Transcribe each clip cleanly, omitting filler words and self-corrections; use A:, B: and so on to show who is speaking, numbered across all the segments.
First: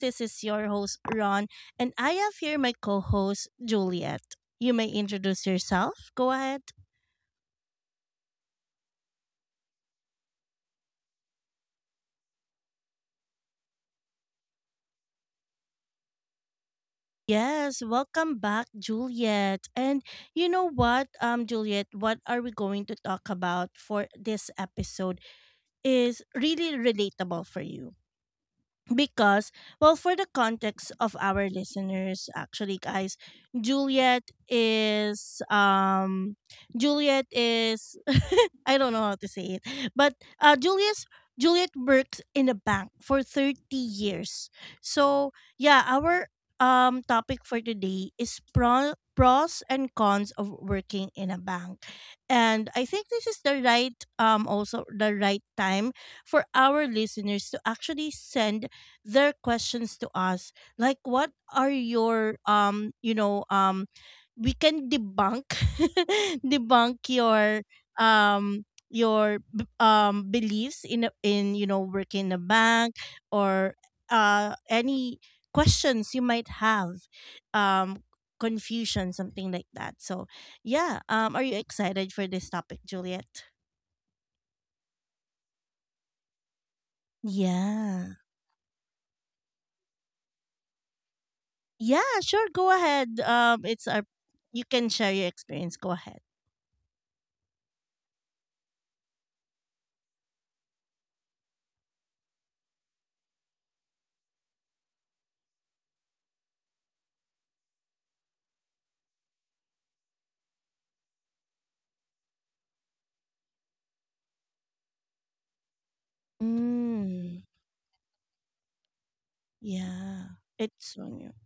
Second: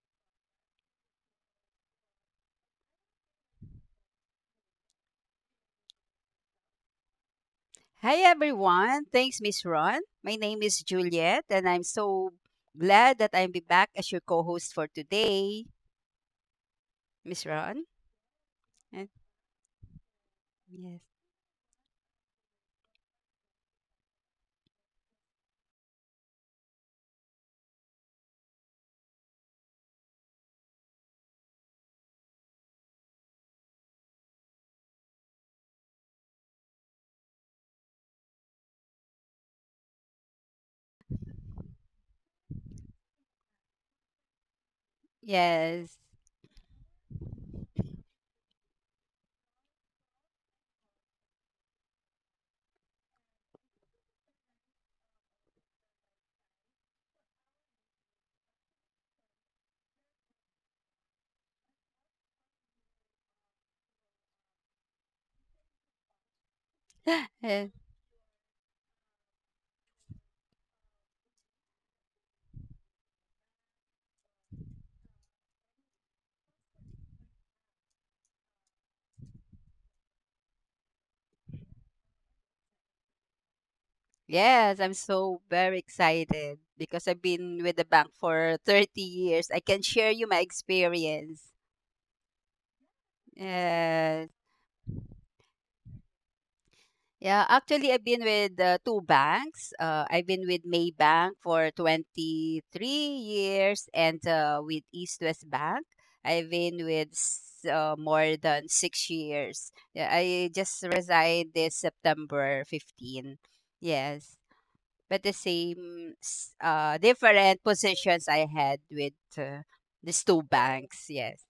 A: This is your host, Ron, and I have here my co host, Juliet. You may introduce yourself. Go ahead.
B: Hi everyone. Thanks, Miss Ron. My name is Juliet and I'm so glad that I'll be back as your co-host for today. Miss
A: Yes,
B: Ron?
A: welcome back,
B: Eh,
A: Juliet. And you know
B: Yes.
A: what, Juliet, what are we going to talk about for this episode is really relatable for you, because, well, for the context of our listeners, actually, guys, Juliet is juliet is I don't know how to say it, but julius Juliet works in a bank for 30 years. So yeah,
B: Yes.
A: our topic for today is pros and cons of working in a bank. And I think this is the right also the right time for our listeners to actually send their questions to us, like, what are your we can debunk debunk
B: Eh,
A: your um beliefs in in, you know, working in a bank, or any questions you might have, um confusion, something like that. So yeah, are you excited for this topic, Juliet?
B: Yes, I'm so very excited because I've been with the bank
A: Yeah.
B: for 30 years. I can share you my experience.
A: Yeah, sure, go ahead. It's a,
B: Yes.
A: you can share your experience. Go ahead.
B: Yeah, actually, I've been with two banks. I've been with Maybank for 23 years and with East West Bank, I've been with more than 6 years. Yeah, I just resigned this September 15. Yes, but the same,
A: Mm.
B: different positions I had with these
A: Yeah,
B: two
A: it's
B: banks.
A: so new.
B: Yes.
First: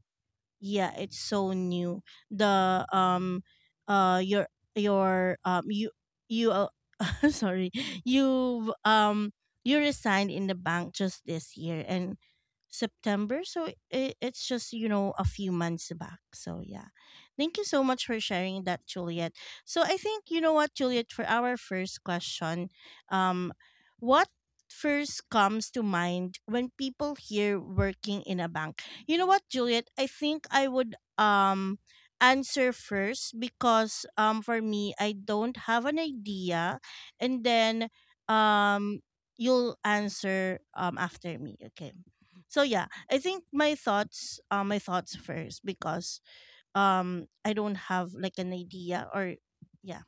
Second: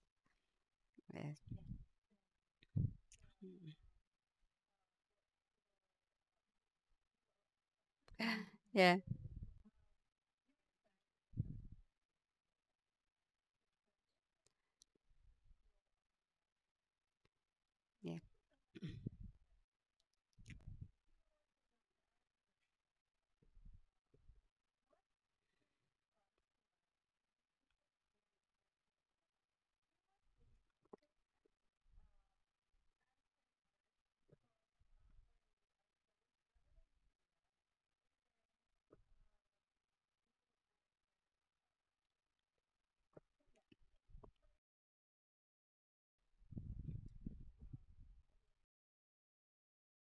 A: Yeah, it's so
B: Yes.
A: new. The
B: Mm.
A: uh, your your you you sorry, you
B: Yeah.
A: um you resigned in the bank just this year and September, so it's just, you know, a few months back. So yeah, thank you so much
B: Yeah.
A: for sharing that, Juliet. So I think, you know what, Juliet, for our first question, um, what first comes to mind when people hear working in a bank? You know what, Juliet? I think I would answer first, because for me I don't have an idea, and then um you'll answer after me, okay? So yeah, I think my thoughts, my thoughts first because I don't have like an idea, or yeah,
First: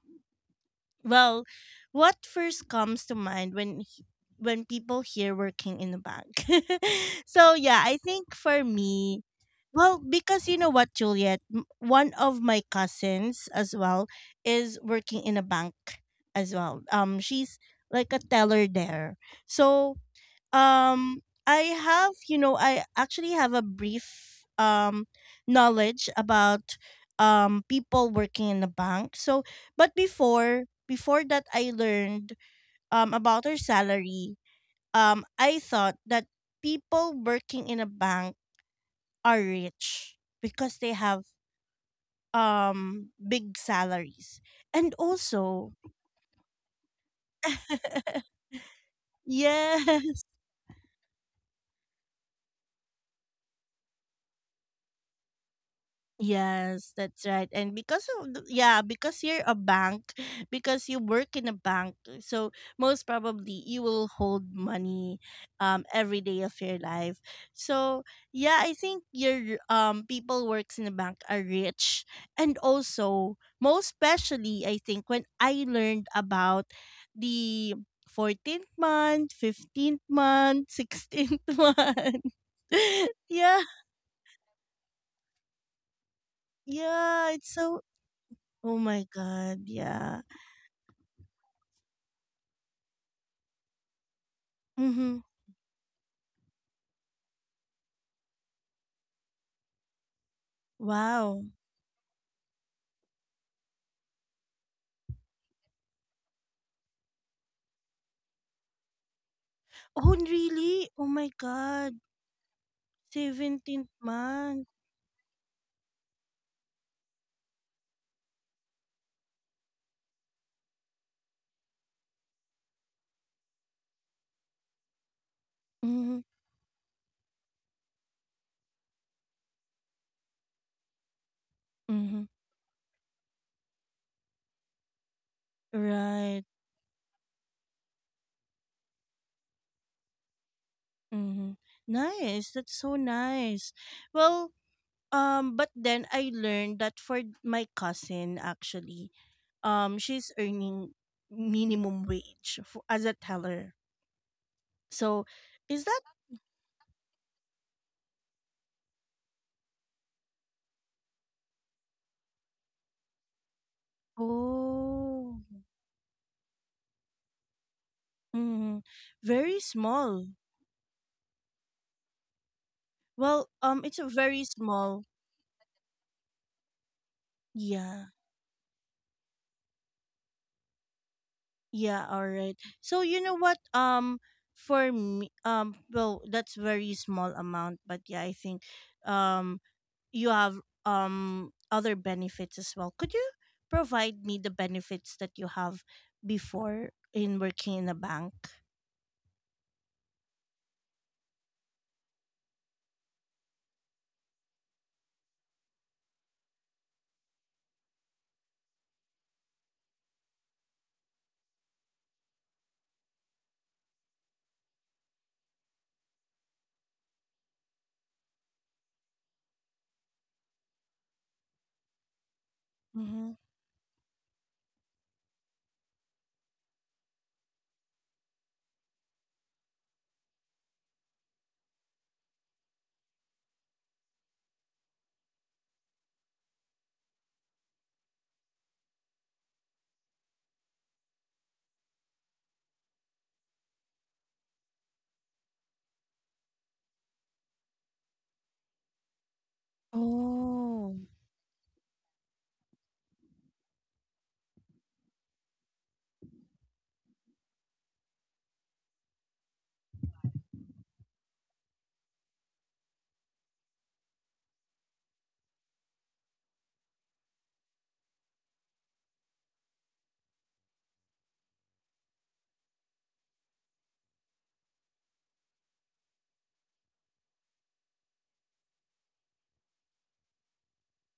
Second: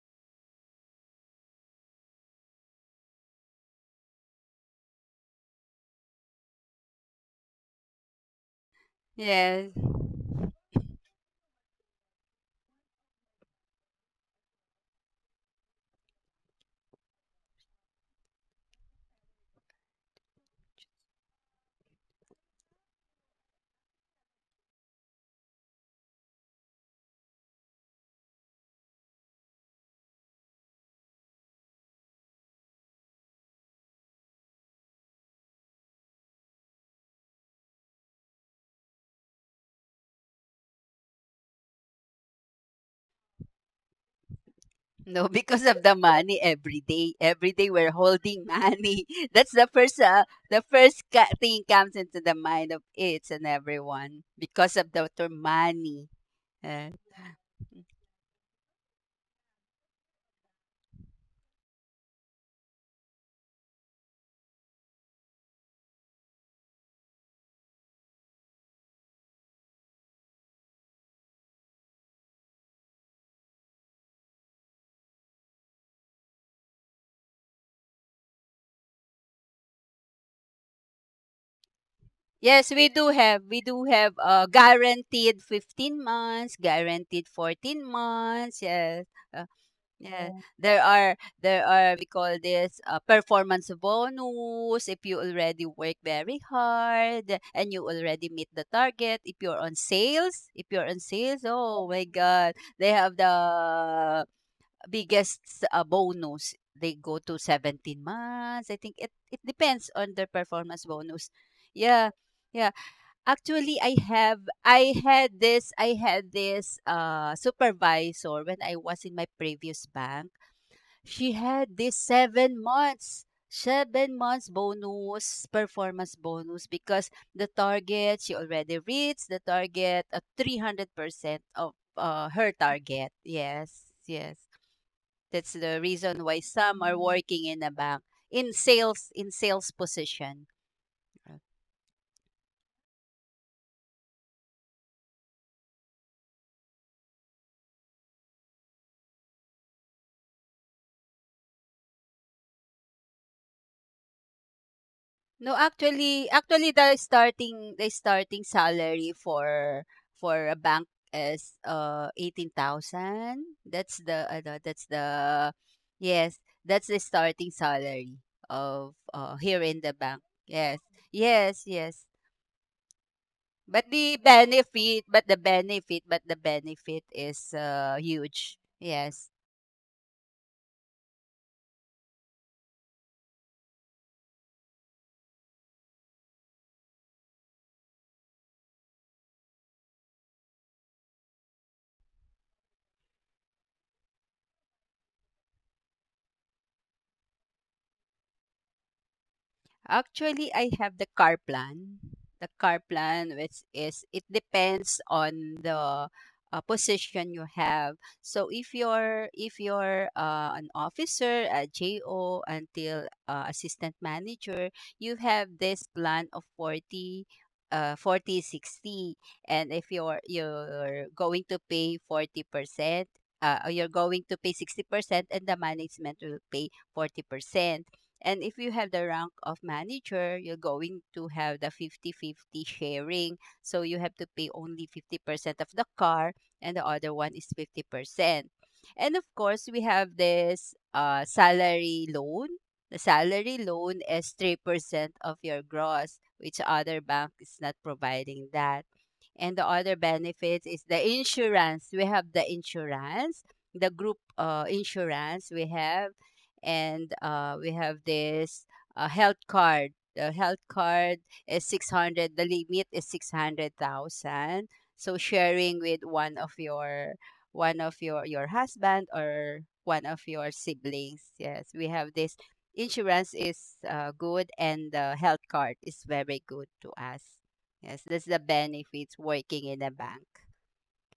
A: well, what first comes to mind when when people hear working in a bank? So yeah, I think for me,
B: Yes.
A: well, because, you know what, Juliet, one of my cousins as well is working in a bank as well. She's like a teller there. So I have, you know, I actually have a brief knowledge about people working in the bank. So, but before that I learned about their salary, I thought that people working in a bank are rich because they have big salaries. And
B: No, because
A: also
B: of the money every day. Every day we're holding money. That's the
A: yeah.
B: first thing comes into the mind of it's and everyone because of the term money. Uh,
A: Yes, that's right. And because of yeah, because you're a bank, because you work in a bank, so most probably you will hold money every day of your life. So, yeah, I think your people works in a bank are rich, and also most especially I think when I learned about the 14th month, 15th month, 16th month.
B: yes, we do have
A: Yeah,
B: we do have uh, guaranteed 15 months,
A: yeah,
B: guaranteed
A: it's so,
B: 14 months.
A: oh my
B: Yes. uh,
A: god, yeah.
B: Yeah. Oh, there are we call this performance bonus if
A: Mm-hmm.
B: you already work very hard and you already meet the target. If you're on sales, if you're on
A: Wow.
B: sales, oh my God, they have the biggest bonus. They go to 17 months. I think it depends
A: Oh,
B: on their
A: really?
B: performance
A: Oh my
B: bonus.
A: god.
B: Yeah. Yeah, actually
A: 17th
B: I have
A: month.
B: I had this supervisor when I was in my previous bank. She had this 7 months, 7 months bonus, performance
A: Mm-hmm.
B: bonus because the target she already reached the target at 300% of
A: Mm-hmm.
B: her target. Yes, yes. That's the reason why
A: Right.
B: some are working in a bank in sales position. Uh,
A: Mm-hmm. Nice. That's so nice. Well, but then I learned that for my cousin, actually, she's earning minimum wage as a teller. So,
B: No,
A: is that?
B: actually the starting salary for a bank is 18,000. That's the ano, that's
A: Oh,
B: the yes, that's the starting salary
A: mm-hmm.
B: of
A: Very
B: here in the
A: small.
B: bank. Yes. Yes, yes.
A: Well,
B: But
A: it's a,
B: the
A: very small.
B: benefit, but the benefit, but the benefit is
A: Yeah.
B: huge. Yes.
A: Yeah, all right. So, you know what? For me, well, that's very small amount, but yeah, I think, um, you have other benefits as well. Could you provide me the benefits that you have before in working in a bank?
B: Actually, I have the car plan. The car plan, which is it depends on the position you have. So if you're an officer, a JO until assistant manager, you have this plan of 40 40-60. And if you're going to pay 40%
A: Mm-hmm.
B: or you're going to pay 60%, and the management will pay 40%. And if you have the rank of manager, you're going to have the 50-50 sharing. So you have to pay only 50% of the car and the other one is 50%. And of course, we have this salary loan. The salary loan is 3% of your gross, which other bank is not providing that. And the other benefits is
A: Oh.
B: the insurance. We have the insurance, the group insurance we have, and we have this health card. The health card is 600, the limit is 600,000. So sharing with one of your husband or one of your siblings. Yes, we have this insurance is good, and the health card is very good to us. Yes, that's the benefits working in a bank.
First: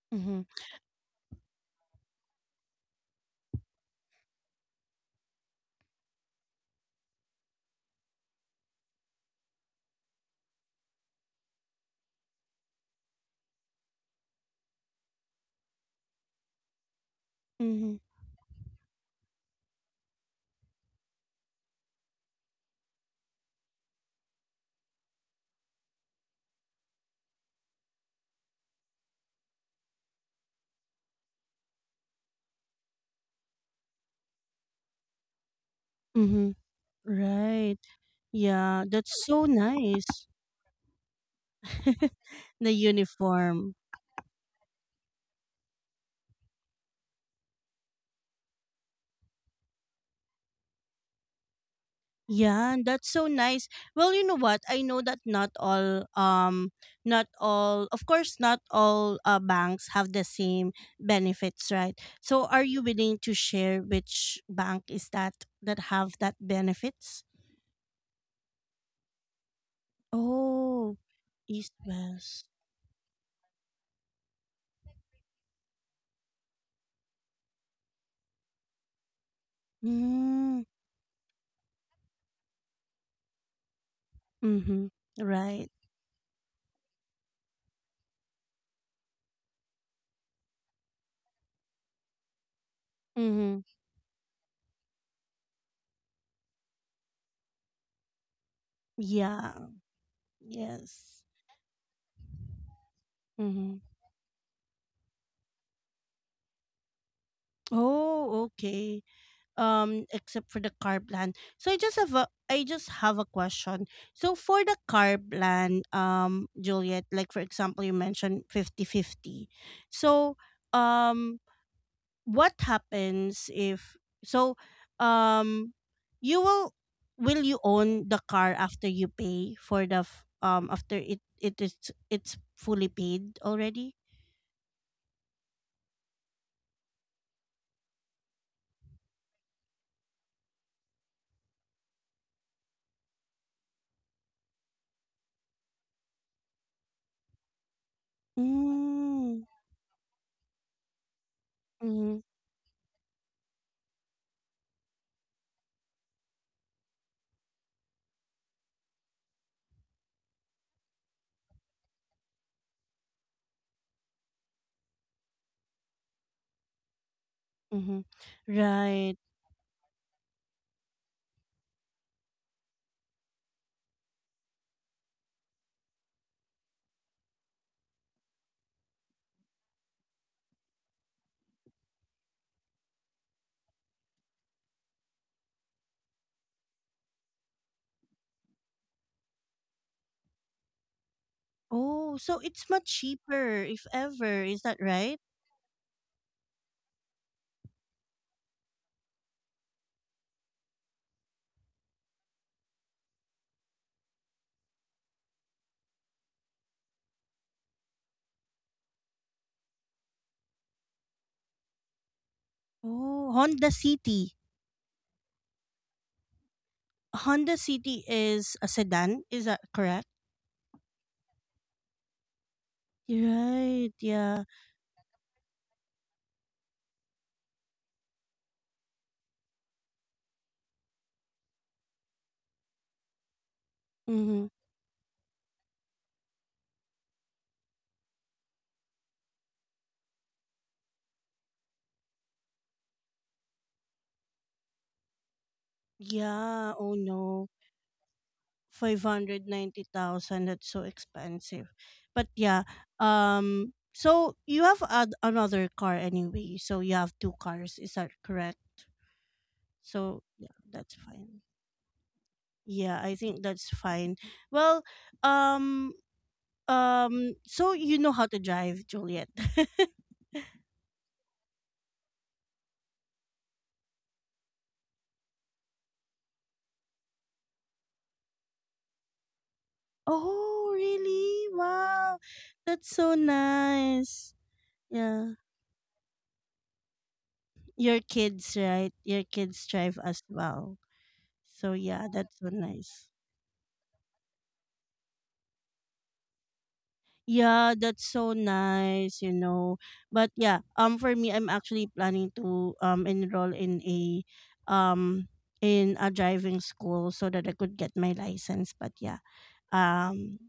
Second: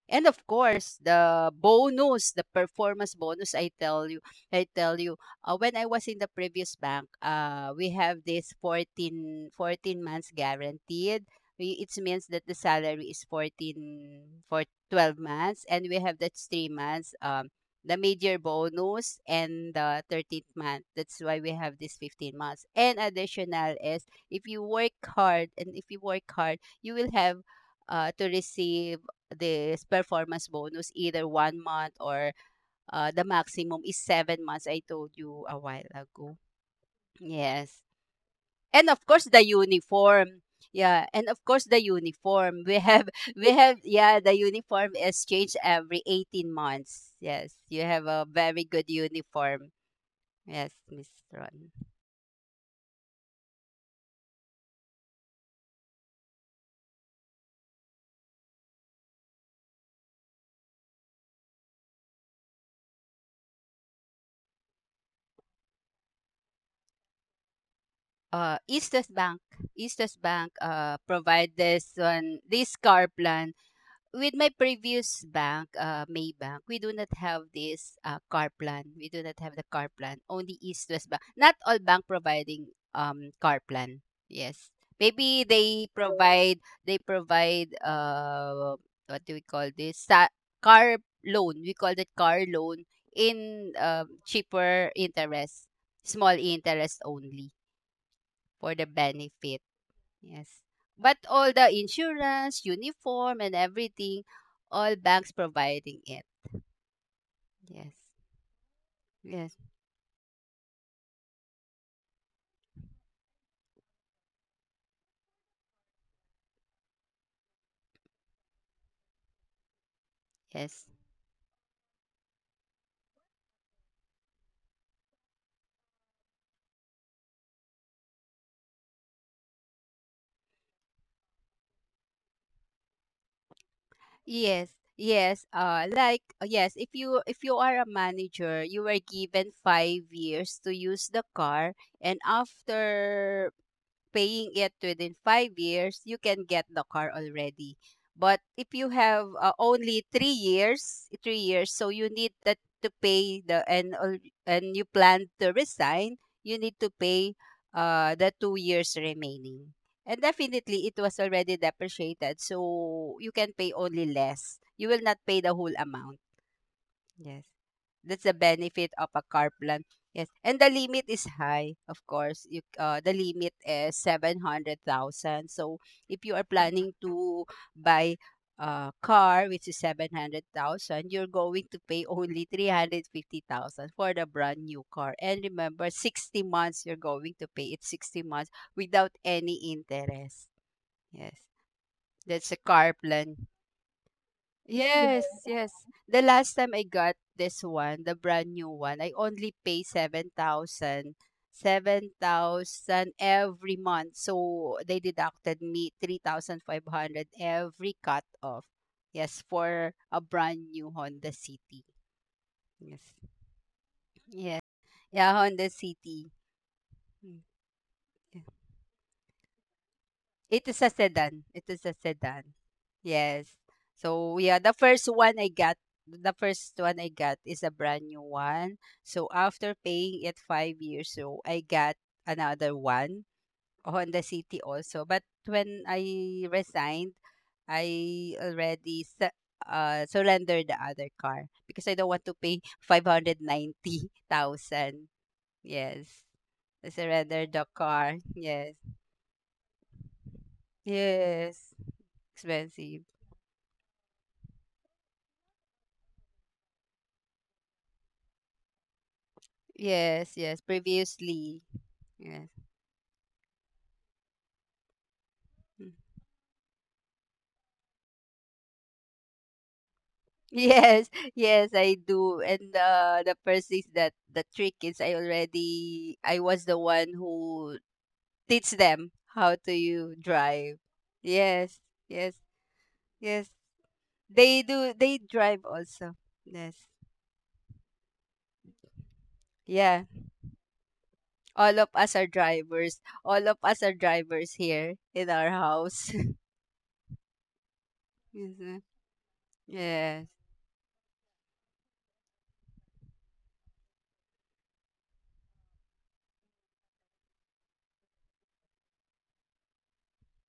B: And of
A: Mhm.
B: course, the bonus, the performance bonus, I tell you, when I was in the previous bank, we have this 14 14 months guaranteed. It means that the salary is 14 for 12 months, and we have that 3 months, the
A: Mm-hmm.
B: major bonus, and the 13th month. That's why we have this 15 months. And additional is if you work hard, and if you work hard, you will have to receive this performance bonus either 1 month or the maximum is 7 months. I told you a while ago.
A: Mm-hmm. Right.
B: Yes.
A: Yeah,
B: And of course
A: that's
B: the
A: so nice.
B: uniform. Yeah, and of course the uniform.
A: The
B: We have
A: uniform.
B: the uniform is changed every 18 months. Yes. You have a very good uniform. Yes, Miss Ron.
A: Yeah, that's so nice. Well, you know what? I know that not all not all of course not all banks have the same benefits, right? So, are you willing to share which bank is that that have that benefits?
B: Eastern Bank. Eastern Bank
A: Oh,
B: provide
A: East
B: this one
A: West.
B: this car plan. With my previous bank, Maybank, we do not have this car plan. We do not have the car plan. Only
A: Mm,
B: East West Bank. Not all bank providing car plan. Yes,
A: mm-hmm.
B: maybe
A: Right.
B: they provide what do we call this car loan? We call that car loan
A: Mm-hmm.
B: in cheaper interest, small interest only for the benefit.
A: Yeah.
B: Yes. But
A: Yes.
B: all the insurance, uniform, and
A: Mm-hmm.
B: everything, all banks providing it. Yes.
A: Oh, okay.
B: Yes.
A: Um, except for the car plan. So I just have a, I just have a question. So, for the car plan, Juliet, like, for example, you mentioned 50 50. So
B: Yes.
A: um what happens if, so um you will you own the car after you pay for the after it is, it's fully paid already?
B: Yes. Yes. Like, yes, if you are a manager, you were given 5 years to use the car, and after paying it within 5 years, you can get the car already. But if you have
A: Mm.
B: only 3 years, 3 years, so you
A: Mm-hmm.
B: need that to pay the and al- and you plan to resign, you need to pay the 2 years remaining. And definitely, it was already depreciated, so you can pay only less. You will not pay the whole amount. Yes.
A: Mm-hmm.
B: That's the benefit of
A: Right.
B: a car plan. Yes. And the limit is high, of course. You the limit is 700,000. So if you are planning to buy a car which is 700,000, you're going to pay only 350,000 for the brand new car. And remember 60 months you're going to pay it 60 months without any interest. Yes.
A: Oh, so
B: That's a
A: it's much
B: car plan.
A: cheaper if ever, is that right?
B: Yes, yes. The last time I got this one, the brand new one, I only pay 7,000. 7,000 every month. So they deducted me 3,500 every cut off. Yes, for a brand new Honda City. Yes.
A: Oh, Honda City.
B: Yeah. Yeah, Honda City. Mm.
A: Honda City is a sedan, is that correct?
B: It is a sedan. It is a sedan. Yes.
A: Right,
B: So
A: yeah.
B: yeah, the first one I got, the first one I got is a brand new one. So after paying it 5 years, so I got another one Honda
A: Mm-hmm.
B: city also. But when I resigned, I already surrendered the other car because I don't want to pay 590,000. Yes,
A: Yeah,
B: I
A: oh no.
B: surrendered the car. Yes,
A: 590,000, that's so expensive.
B: yes,
A: But yeah,
B: expensive.
A: so you have another car anyway. So you have two cars, is that correct? So
B: Yes,
A: yeah,
B: yes,
A: that's fine.
B: previously. Yes.
A: Yeah, I think that's fine. Well,
B: Mm.
A: um. So you know how to drive, Juliet.
B: Yes, yes, I do. And the first is that the trick is I was the one who teach them how to you
A: Oh,
B: drive.
A: really?
B: Yes,
A: Wow.
B: yes,
A: That's so
B: yes.
A: nice.
B: They
A: Yeah.
B: drive also. Yes.
A: Your kids, right? Your kids drive
B: Yeah.
A: as well. So
B: All of
A: yeah,
B: us are
A: that's so
B: drivers.
A: nice.
B: All of us are drivers here in our house.
A: Yeah, that's so
B: Yes.
A: nice, you know.
B: Yes.
A: But yeah, for me I'm actually planning to enroll um in a driving school so that I could get my license. But yeah. Um,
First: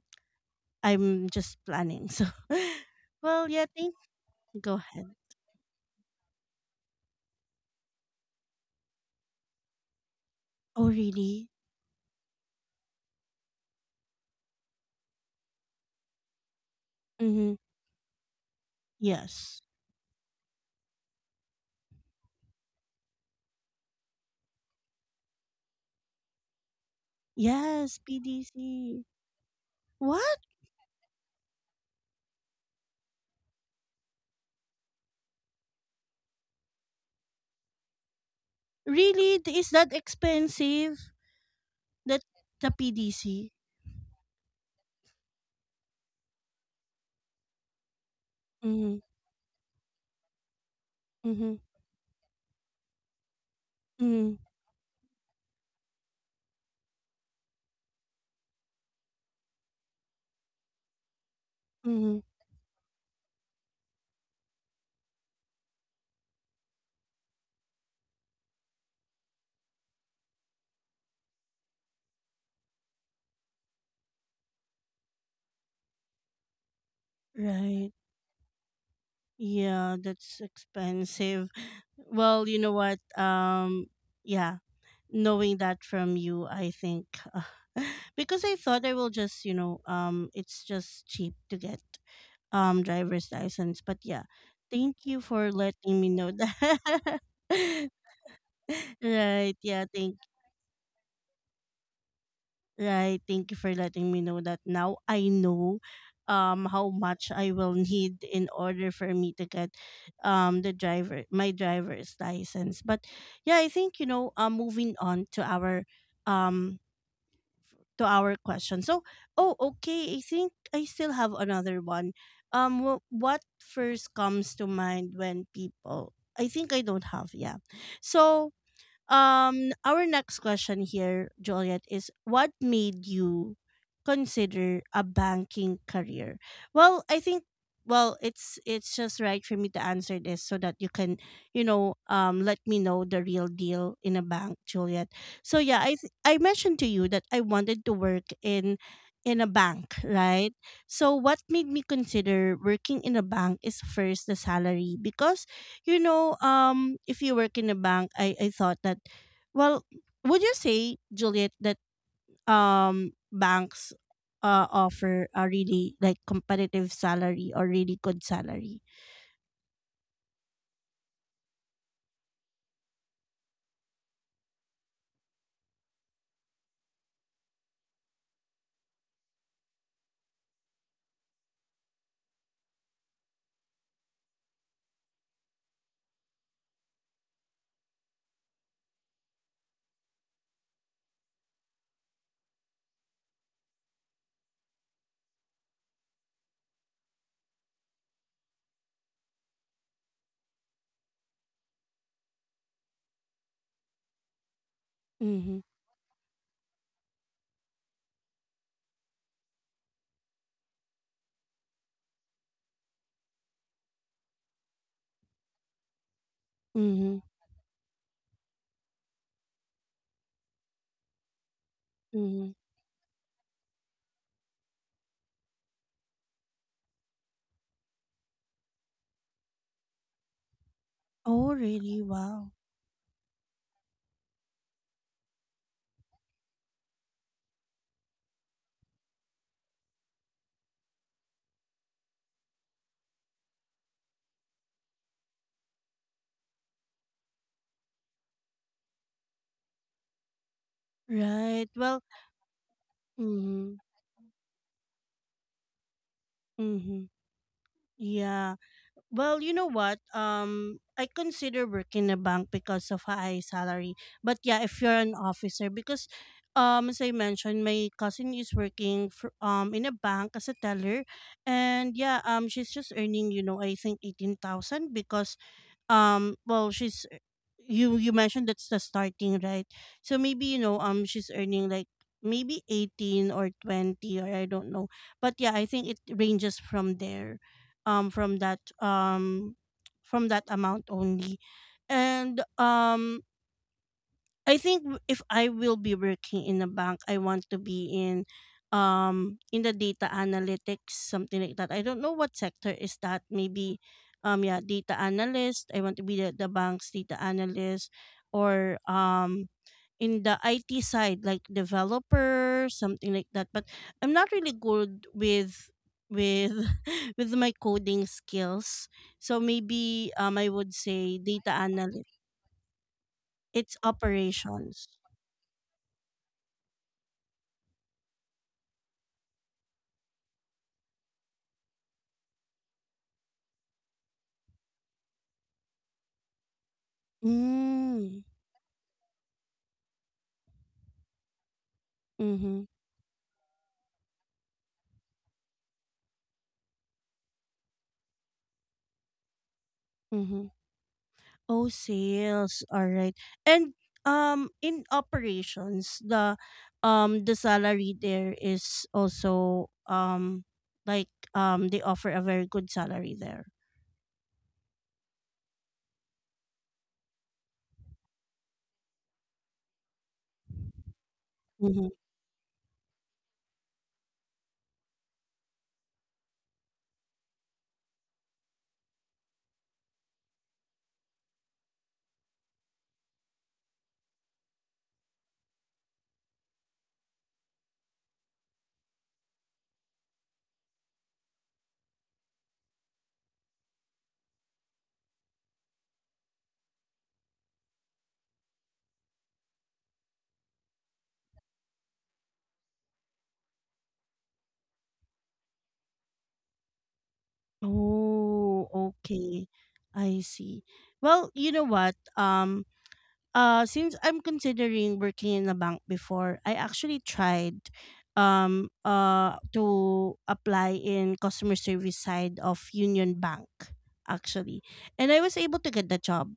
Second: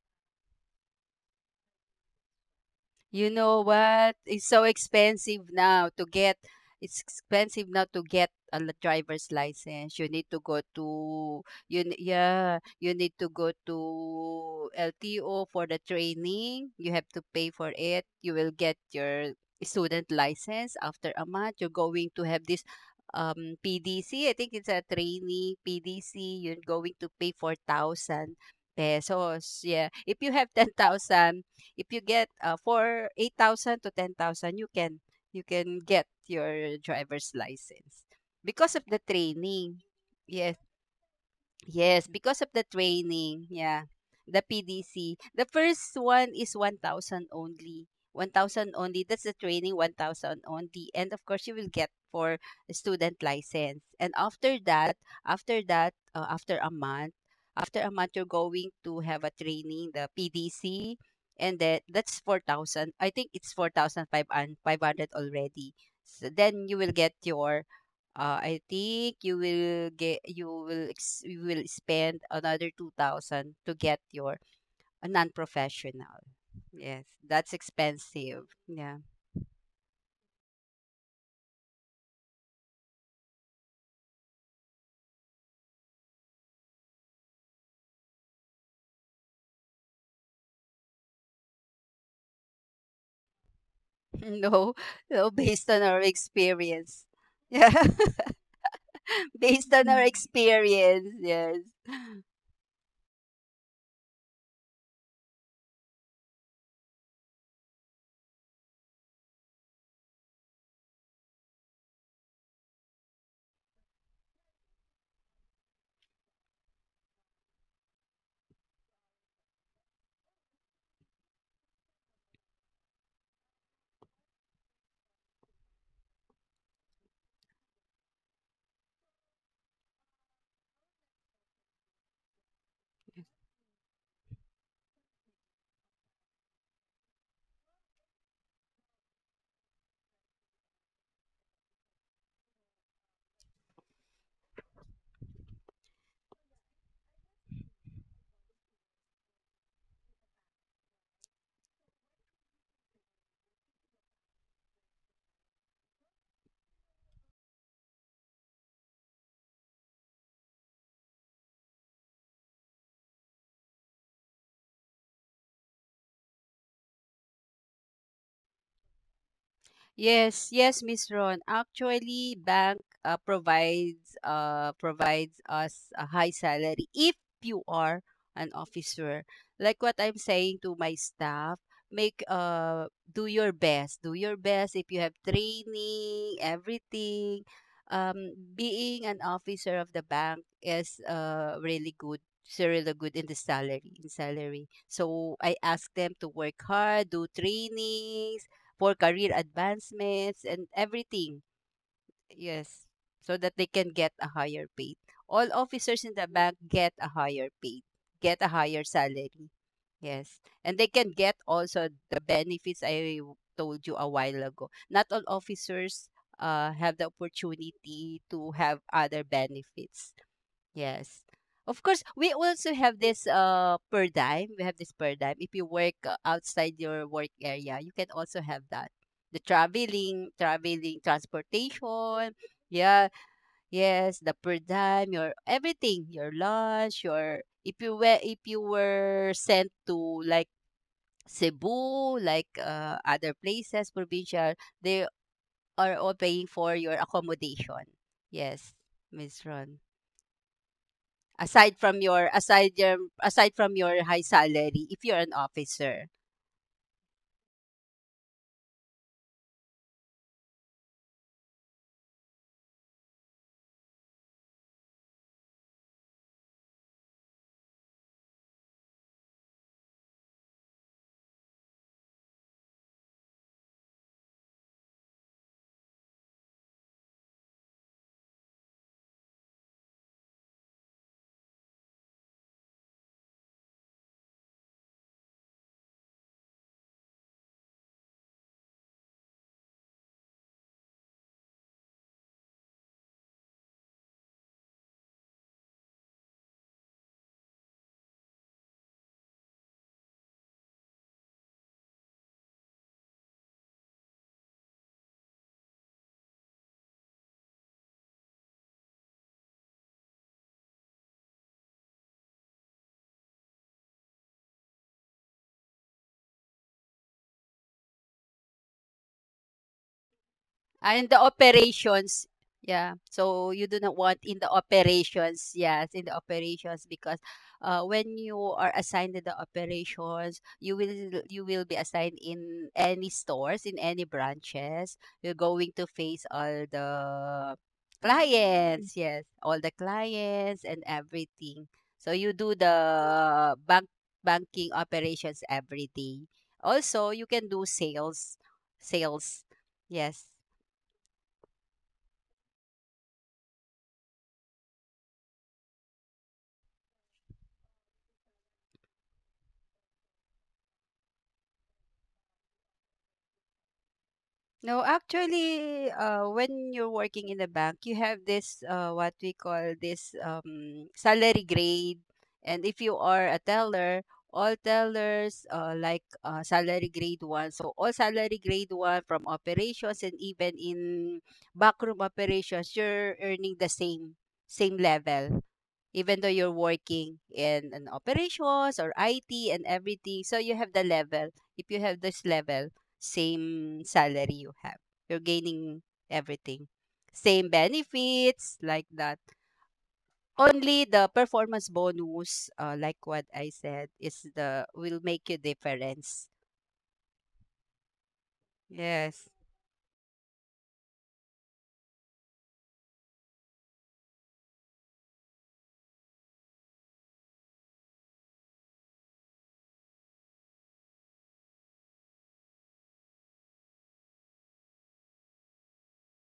A: I'm just planning. So,
B: You
A: well,
B: know
A: yeah, thank.
B: what? It's so
A: Go ahead.
B: expensive now to get a driver's license. You need to go
A: Oh,
B: to
A: really?
B: you n- yeah, you need to go to LTO for the training. You have to pay
A: Mm-hmm.
B: for it. You will get your
A: Yes.
B: student license after a month. You're going to have this PDC. I think it's a trainee PDC. You're going to pay
A: Yes,
B: 4,000
A: PDC.
B: pesos. Yeah. If you
A: What?
B: have 10,000 if you get for 8,000 to 10,000 you can get your driver's license because of the
A: Really? Is
B: training.
A: that
B: Yes.
A: expensive?
B: Yes,
A: That
B: because of the
A: the
B: training.
A: PDC?
B: Yeah. The PDC. The first one is 1,000 only. 1,000
A: Mm-hmm.
B: only. That's the training, 1,000 only. And of course, you
A: Mm-hmm.
B: will get for a student license. And
A: Mm-hmm.
B: after a month, you're going to have a training, the PDC. And then that's
A: Mm-hmm.
B: 4,000. I think it's 4,500 already. So then you will get your I think you will spend another 2,000 to get your a non-professional. Yes, that's
A: Right.
B: expensive. Yeah.
A: Yeah, that's expensive. Well, you know what? Yeah, knowing that from you, I think, because I thought I will just, you know, it's just cheap to get driver's license. But yeah,
B: No,
A: thank you
B: no
A: for
B: based on our
A: letting me know that.
B: experience. Yeah.
A: Right,
B: based
A: yeah,
B: on our
A: thank
B: experience. Yes.
A: right, thank you for letting me know that. Now I know how much I will need in order for me to get the driver my driver's license. But yeah, I think, you know, moving on um to our question. So, oh, okay. I think I still have another one. What first comes to mind when people? I think I don't have. Yeah. So, our next question here, Juliet, is, what made you consider a banking career? Well, I think, well, it's just right for me to answer this so that you can, you know, let me know the real deal in a bank, Juliet. So yeah, I mentioned to you that I wanted to work in a bank, right? So what made me consider working in a bank is, first, the salary because, you know, if you work in a bank, I thought that, well, would you say, Juliet, that banks offer a really like competitive salary or really good salary?
B: Yes, yes, Miss Ron. Actually, bank provides us a high salary if you are an officer. Like what I'm saying to my staff, make do your best. Do your best if you have training, everything. Being an officer of the bank is really good. It's really good in the salary in salary. So I ask them to work hard, do trainings for career advancements and everything. Yes, so that they can get a higher paid. All
A: Mm-hmm.
B: officers in the bank get a higher paid, get a higher salary. Yes, and they can get also the benefits I told you a while ago. Not all officers have the
A: Mm-hmm.
B: opportunity to have other benefits. Yes. Of course, we
A: Mm-hmm.
B: also have this per dime. We have this per dime. If you work outside your work area, you can also have that. The traveling, traveling,
A: Oh, really?
B: transportation.
A: Wow.
B: Yeah, yes, the per dime, your everything, your lunch, your if you were sent to like Cebu, like other places, provincial, they are all paying for your accommodation. Yes, Miss Ron. aside
A: Right.
B: from
A: Well,
B: your aside your aside from
A: mm-hmm.
B: your high salary if you're an officer.
A: Mm-hmm. Yeah. Well, you know what? I consider working in a bank because of high salary. But yeah, if you're an officer, because as I mentioned, my cousin is working um, in a bank as a teller, and yeah, she's just earning, you know, I think 18,000, because well, she's, you mentioned that's the starting, right? So maybe, you know, she's earning like maybe 18 or 20, or I don't know, but yeah, I think it ranges from there, um from that um from that amount only. And I think, if I will be working in a bank, I want to be in the data analytics, something like that. I don't know what sector is that. Maybe yeah, data analyst. I want to be the bank's data analyst, or in the IT side, like developer, something like that. But I'm not really good with with my coding skills. So maybe I would
B: And the
A: say data analyst.
B: operations, yeah. So you
A: It's
B: do not want in the
A: operations.
B: operations, yes, in the operations because when you are assigned in the operations, you will be assigned in any stores, in any branches. You're going to face all the
A: Mm.
B: clients, yes, all the clients and everything. So you do
A: Mm-hmm.
B: the banking operations every day. Also, you can do sales, sales. Yes.
A: Mm-hmm. Oh, sales. All right. And in operations, the salary there is also like they offer a very good salary there.
B: No, actually, when you're working in a bank, you have this what we call this salary
A: Mm-hmm.
B: grade, and if you are a teller, all tellers like salary grade one. So all salary grade one from operations and even in backroom operations, you're earning the same level even though you're working in an operations or IT and everything. So you have the level. If you have this level, same salary you have. You're gaining everything. Same benefits like that. Only the performance bonus, like what I said, is the will make you difference.
A: Oh,
B: Yes.
A: okay. I see. Well, you know what? Um. Since I'm considering working in a bank before, I actually tried to apply in customer service side of Union Bank, actually. And I was able to get the job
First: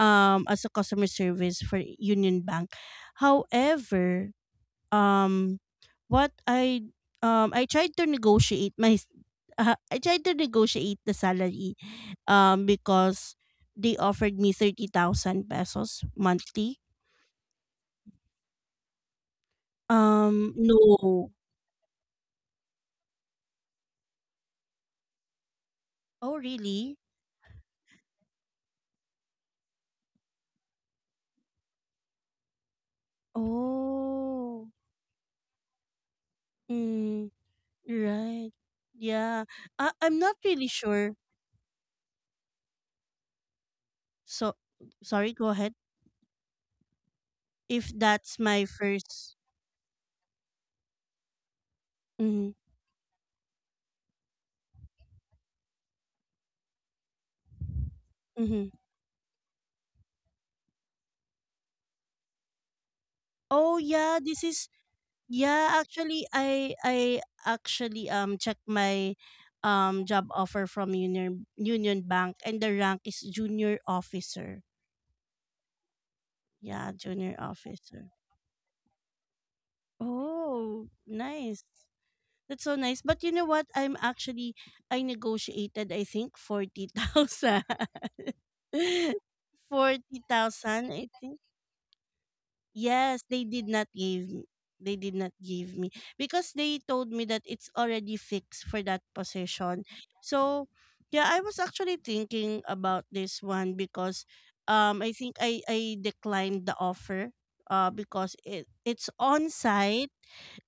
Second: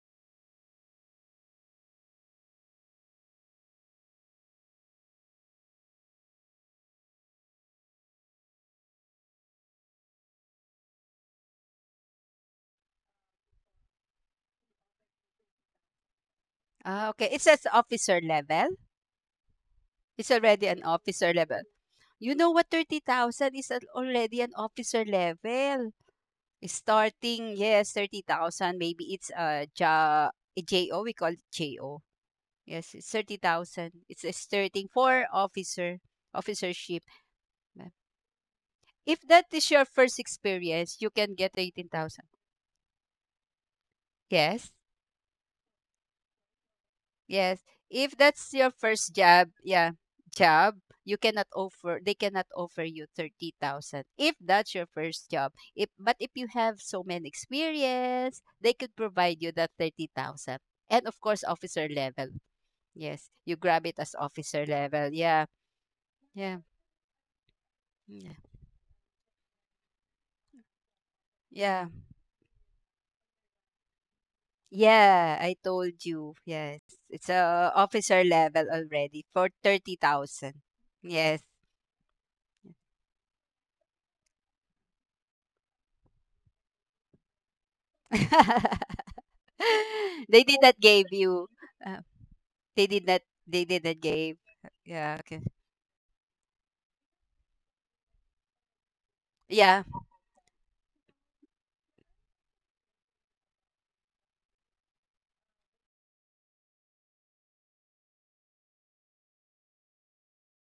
A: as a customer service for Union Bank. However, um what I tried to negotiate my, I tried to negotiate the salary because they offered me 30,000 pesos monthly.
B: Ah, okay. It says officer level. It's already an
A: No.
B: officer level. You know what? 30,000 is already an officer level.
A: Oh, really?
B: Starting, yes, 30,000 maybe it's a JO, we call it JO. Yes, it's 30,000. It's a
A: Oh,
B: starting for officer, officership.
A: mm, right.
B: If
A: Yeah.
B: that is your
A: I
B: first
A: I'm not really
B: experience, you
A: sure.
B: can get 18,000.
A: So,
B: Yes?
A: sorry, go ahead.
B: Yes.
A: If
B: If
A: that's
B: that's
A: my
B: your first
A: first.
B: job, yeah, job, you cannot offer they cannot
A: Mm-hmm,
B: offer you 30,000 if that's your first job. If but if you have so many experience, they
A: mm-hmm.
B: could provide you that 30,000. And of course, officer level. Yes, you grab
A: Oh
B: it as
A: yeah, this
B: officer
A: is,
B: level. Yeah.
A: yeah, actually
B: Yeah.
A: I actually
B: Yeah.
A: checked my job offer from
B: Yeah.
A: Union Bank, and the rank is junior officer.
B: Yeah, I told you. Yes.
A: Yeah,
B: It's
A: junior
B: a
A: officer.
B: officer level already for 30,000.
A: Oh,
B: Yes.
A: nice. That's so nice. But you know what? I'm actually, I negotiated I think 40,000.
B: they did not
A: 40,000
B: gave
A: I think.
B: you. Uh, they did not.
A: Yes, they
B: They
A: did
B: did
A: not
B: not
A: give
B: gave.
A: me. They
B: Yeah.
A: did not
B: Okay.
A: give me because they told me that it's already fixed for that
B: Yeah.
A: position. So, yeah, I was actually thinking about this one because I think I declined the offer because it's on site.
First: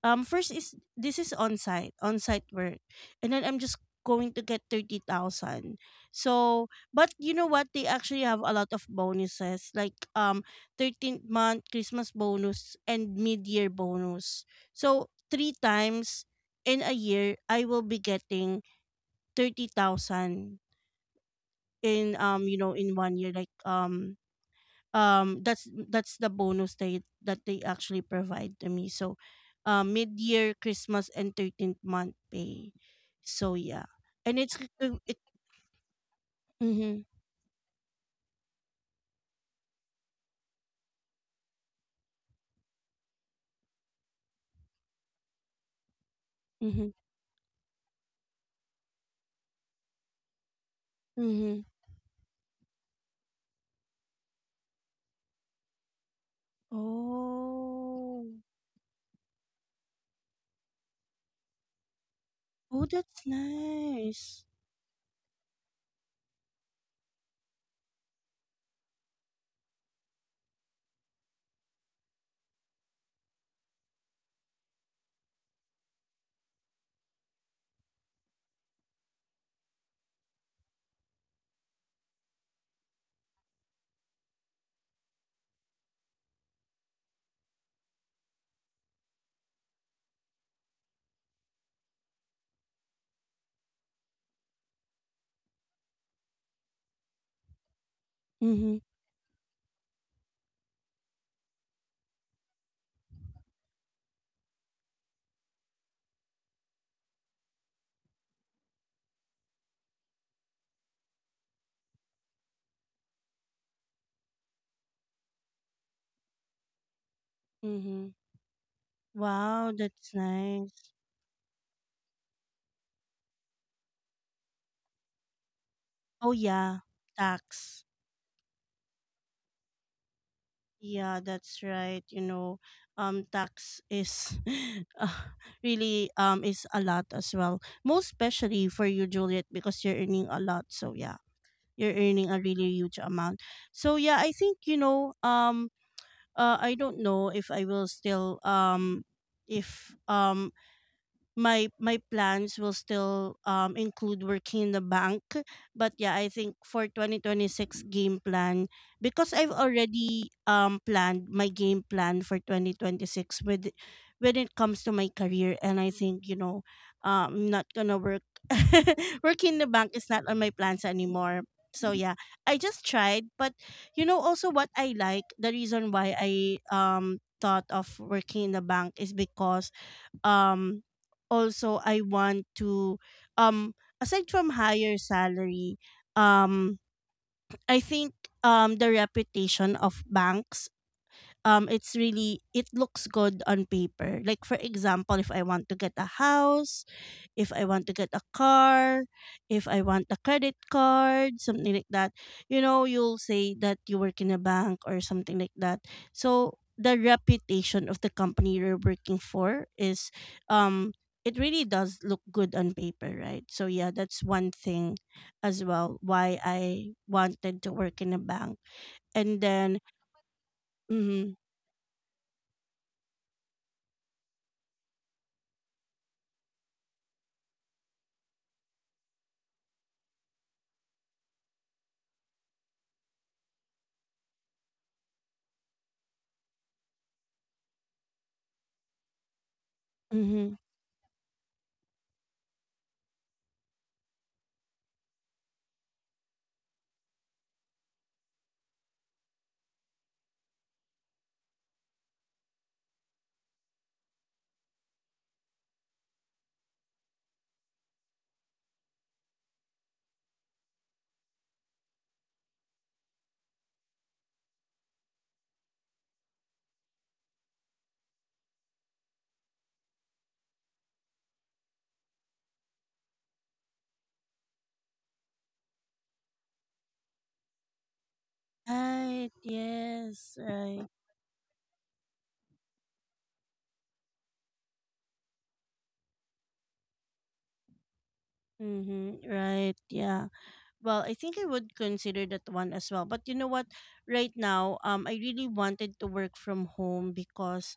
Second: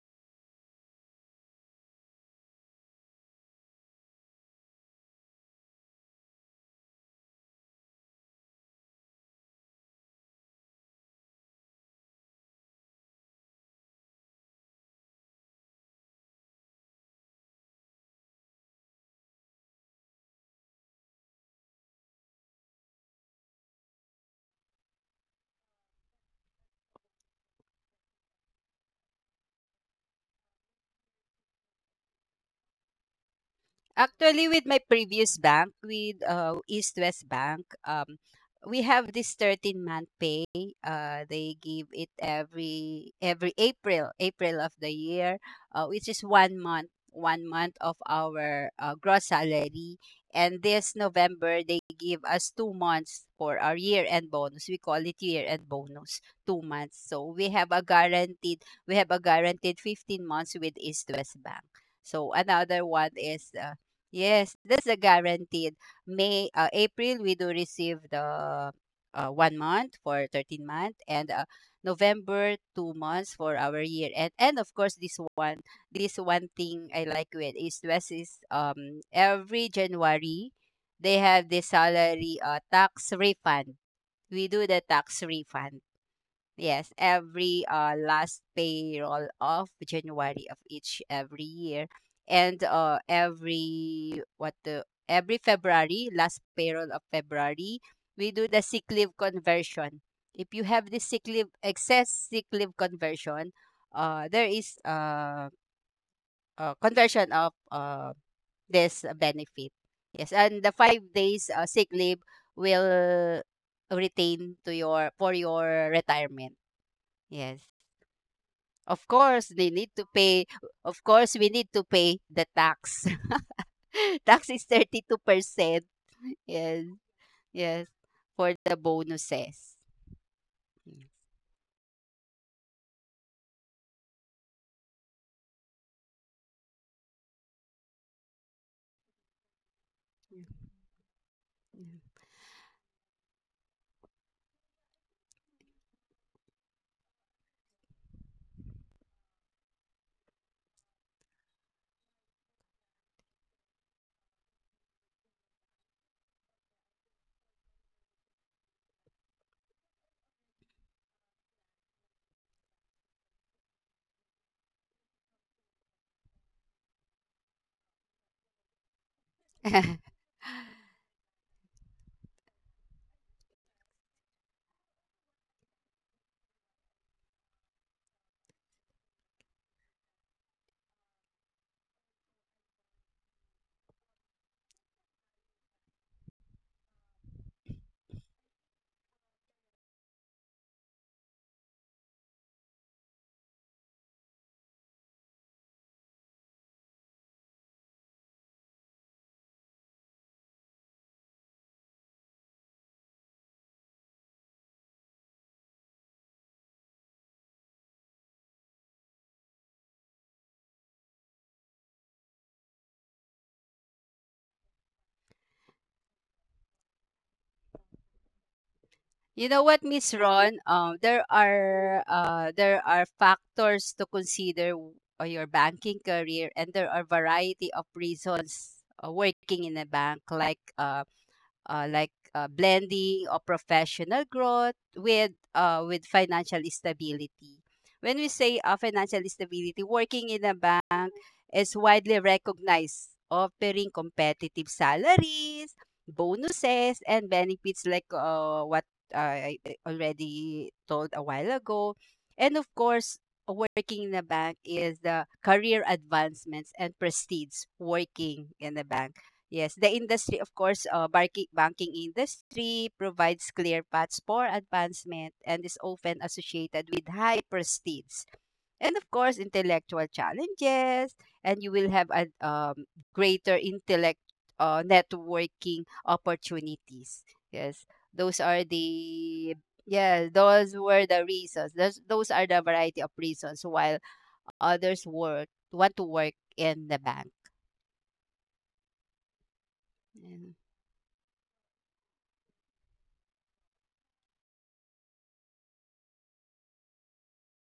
A: First is this is on site work, and then I'm just going to get 30,000. So, but you know what, they actually have a lot of bonuses, like 13th month christmas bonus and mid-year bonus, so three times in a year I will be getting 30,000 in, in 1 year, like that's the bonus they that they actually provide to me. So mid-year, christmas, and 13th month pay. So yeah. and
B: Actually,
A: it's
B: with my
A: c- it
B: previous bank, with East
A: mm-hmm,
B: West Bank, we have this 13-month pay. They give it every April, April of the year, which is one
A: mm-hmm,
B: month, 1 month of our gross salary. And this
A: mm-hmm.
B: November, they give us 2 months for our year-end bonus. We call it year-end bonus, 2 months. So we have a
A: Oh.
B: guaranteed, we have a guaranteed 15 months with East West Bank. So
A: Oh,
B: another one
A: that's
B: is
A: nice.
B: yes, that's a guaranteed. May April we do receive the 1 month for 13 month and November 2 months for our year and of course this one, this one thing I like with East West is every January they have the salary tax refund. We do the tax refund. Yes, every last payroll of January of each every year, and every what the every February last payroll of February we do the
A: Mm-hmm,
B: sick leave conversion. If you have the sick leave excess sick leave conversion, there is conversion of this benefit. Yes, and the 5 days sick leave will retain to your for your retirement. Yes.
A: mm-hmm.
B: Of course,
A: Wow,
B: they need to
A: that's
B: pay.
A: nice.
B: Of course, we need to pay the tax. Tax is 32%.
A: Oh yeah.
B: Yes,
A: Tax.
B: yes, for the bonuses.
A: Yeah, that's right. You know, tax is, uh, really is a lot as well. Most especially for you, Juliet, because you're earning a lot. So yeah, you're earning a really huge amount. So yeah, I think, I don't know if I will still, if my my plans will still include working in the bank. But yeah, I think for 2026 game plan, because I've already planned my game plan for 2026. With when it comes to my career, and I think, I'm not gonna work. working in the bank is not on my plans anymore. So yeah, I just tried. But you know, also what I like, the reason why I thought of working in the bank, is because, um also I want to, um aside from higher salary, um I think, the reputation of banks, it's really, it looks good on paper. Like for example, if I want to get a house, if I want to get a car, if I want a credit card, something like that, you know, you'll say that you work in a bank or something like that. So the reputation of the company you're working for is, um it really does look good on paper, right? So yeah, that's one thing as well why I wanted to work in a bank. And
B: You know
A: then.
B: what, Miss Ron? There
A: Mm-hmm,
B: are there are factors to consider your banking career, and there are variety of reasons working in a bank, like blending or professional growth with financial stability. When we say financial stability, working
A: mm-hmm.
B: in a bank is widely recognized, offering competitive salaries, bonuses, and benefits like what I already told a while ago. And of course, working in a bank is the career advancements and prestige working in a bank. Yes, the industry, of course, banking industry provides clear paths for advancement and is often associated with high prestige and, of course, intellectual challenges. And you will have a greater intellect, networking opportunities. Yes, those are
A: Right,
B: the yeah,
A: yes,
B: those
A: right.
B: were the reasons. Those are the variety of reasons while others work want to work in the bank.
A: Mm-hmm, right, yeah.
B: Yeah.
A: Well, I think I would consider that one as well. But you know what? Right now, I really wanted to work from home because,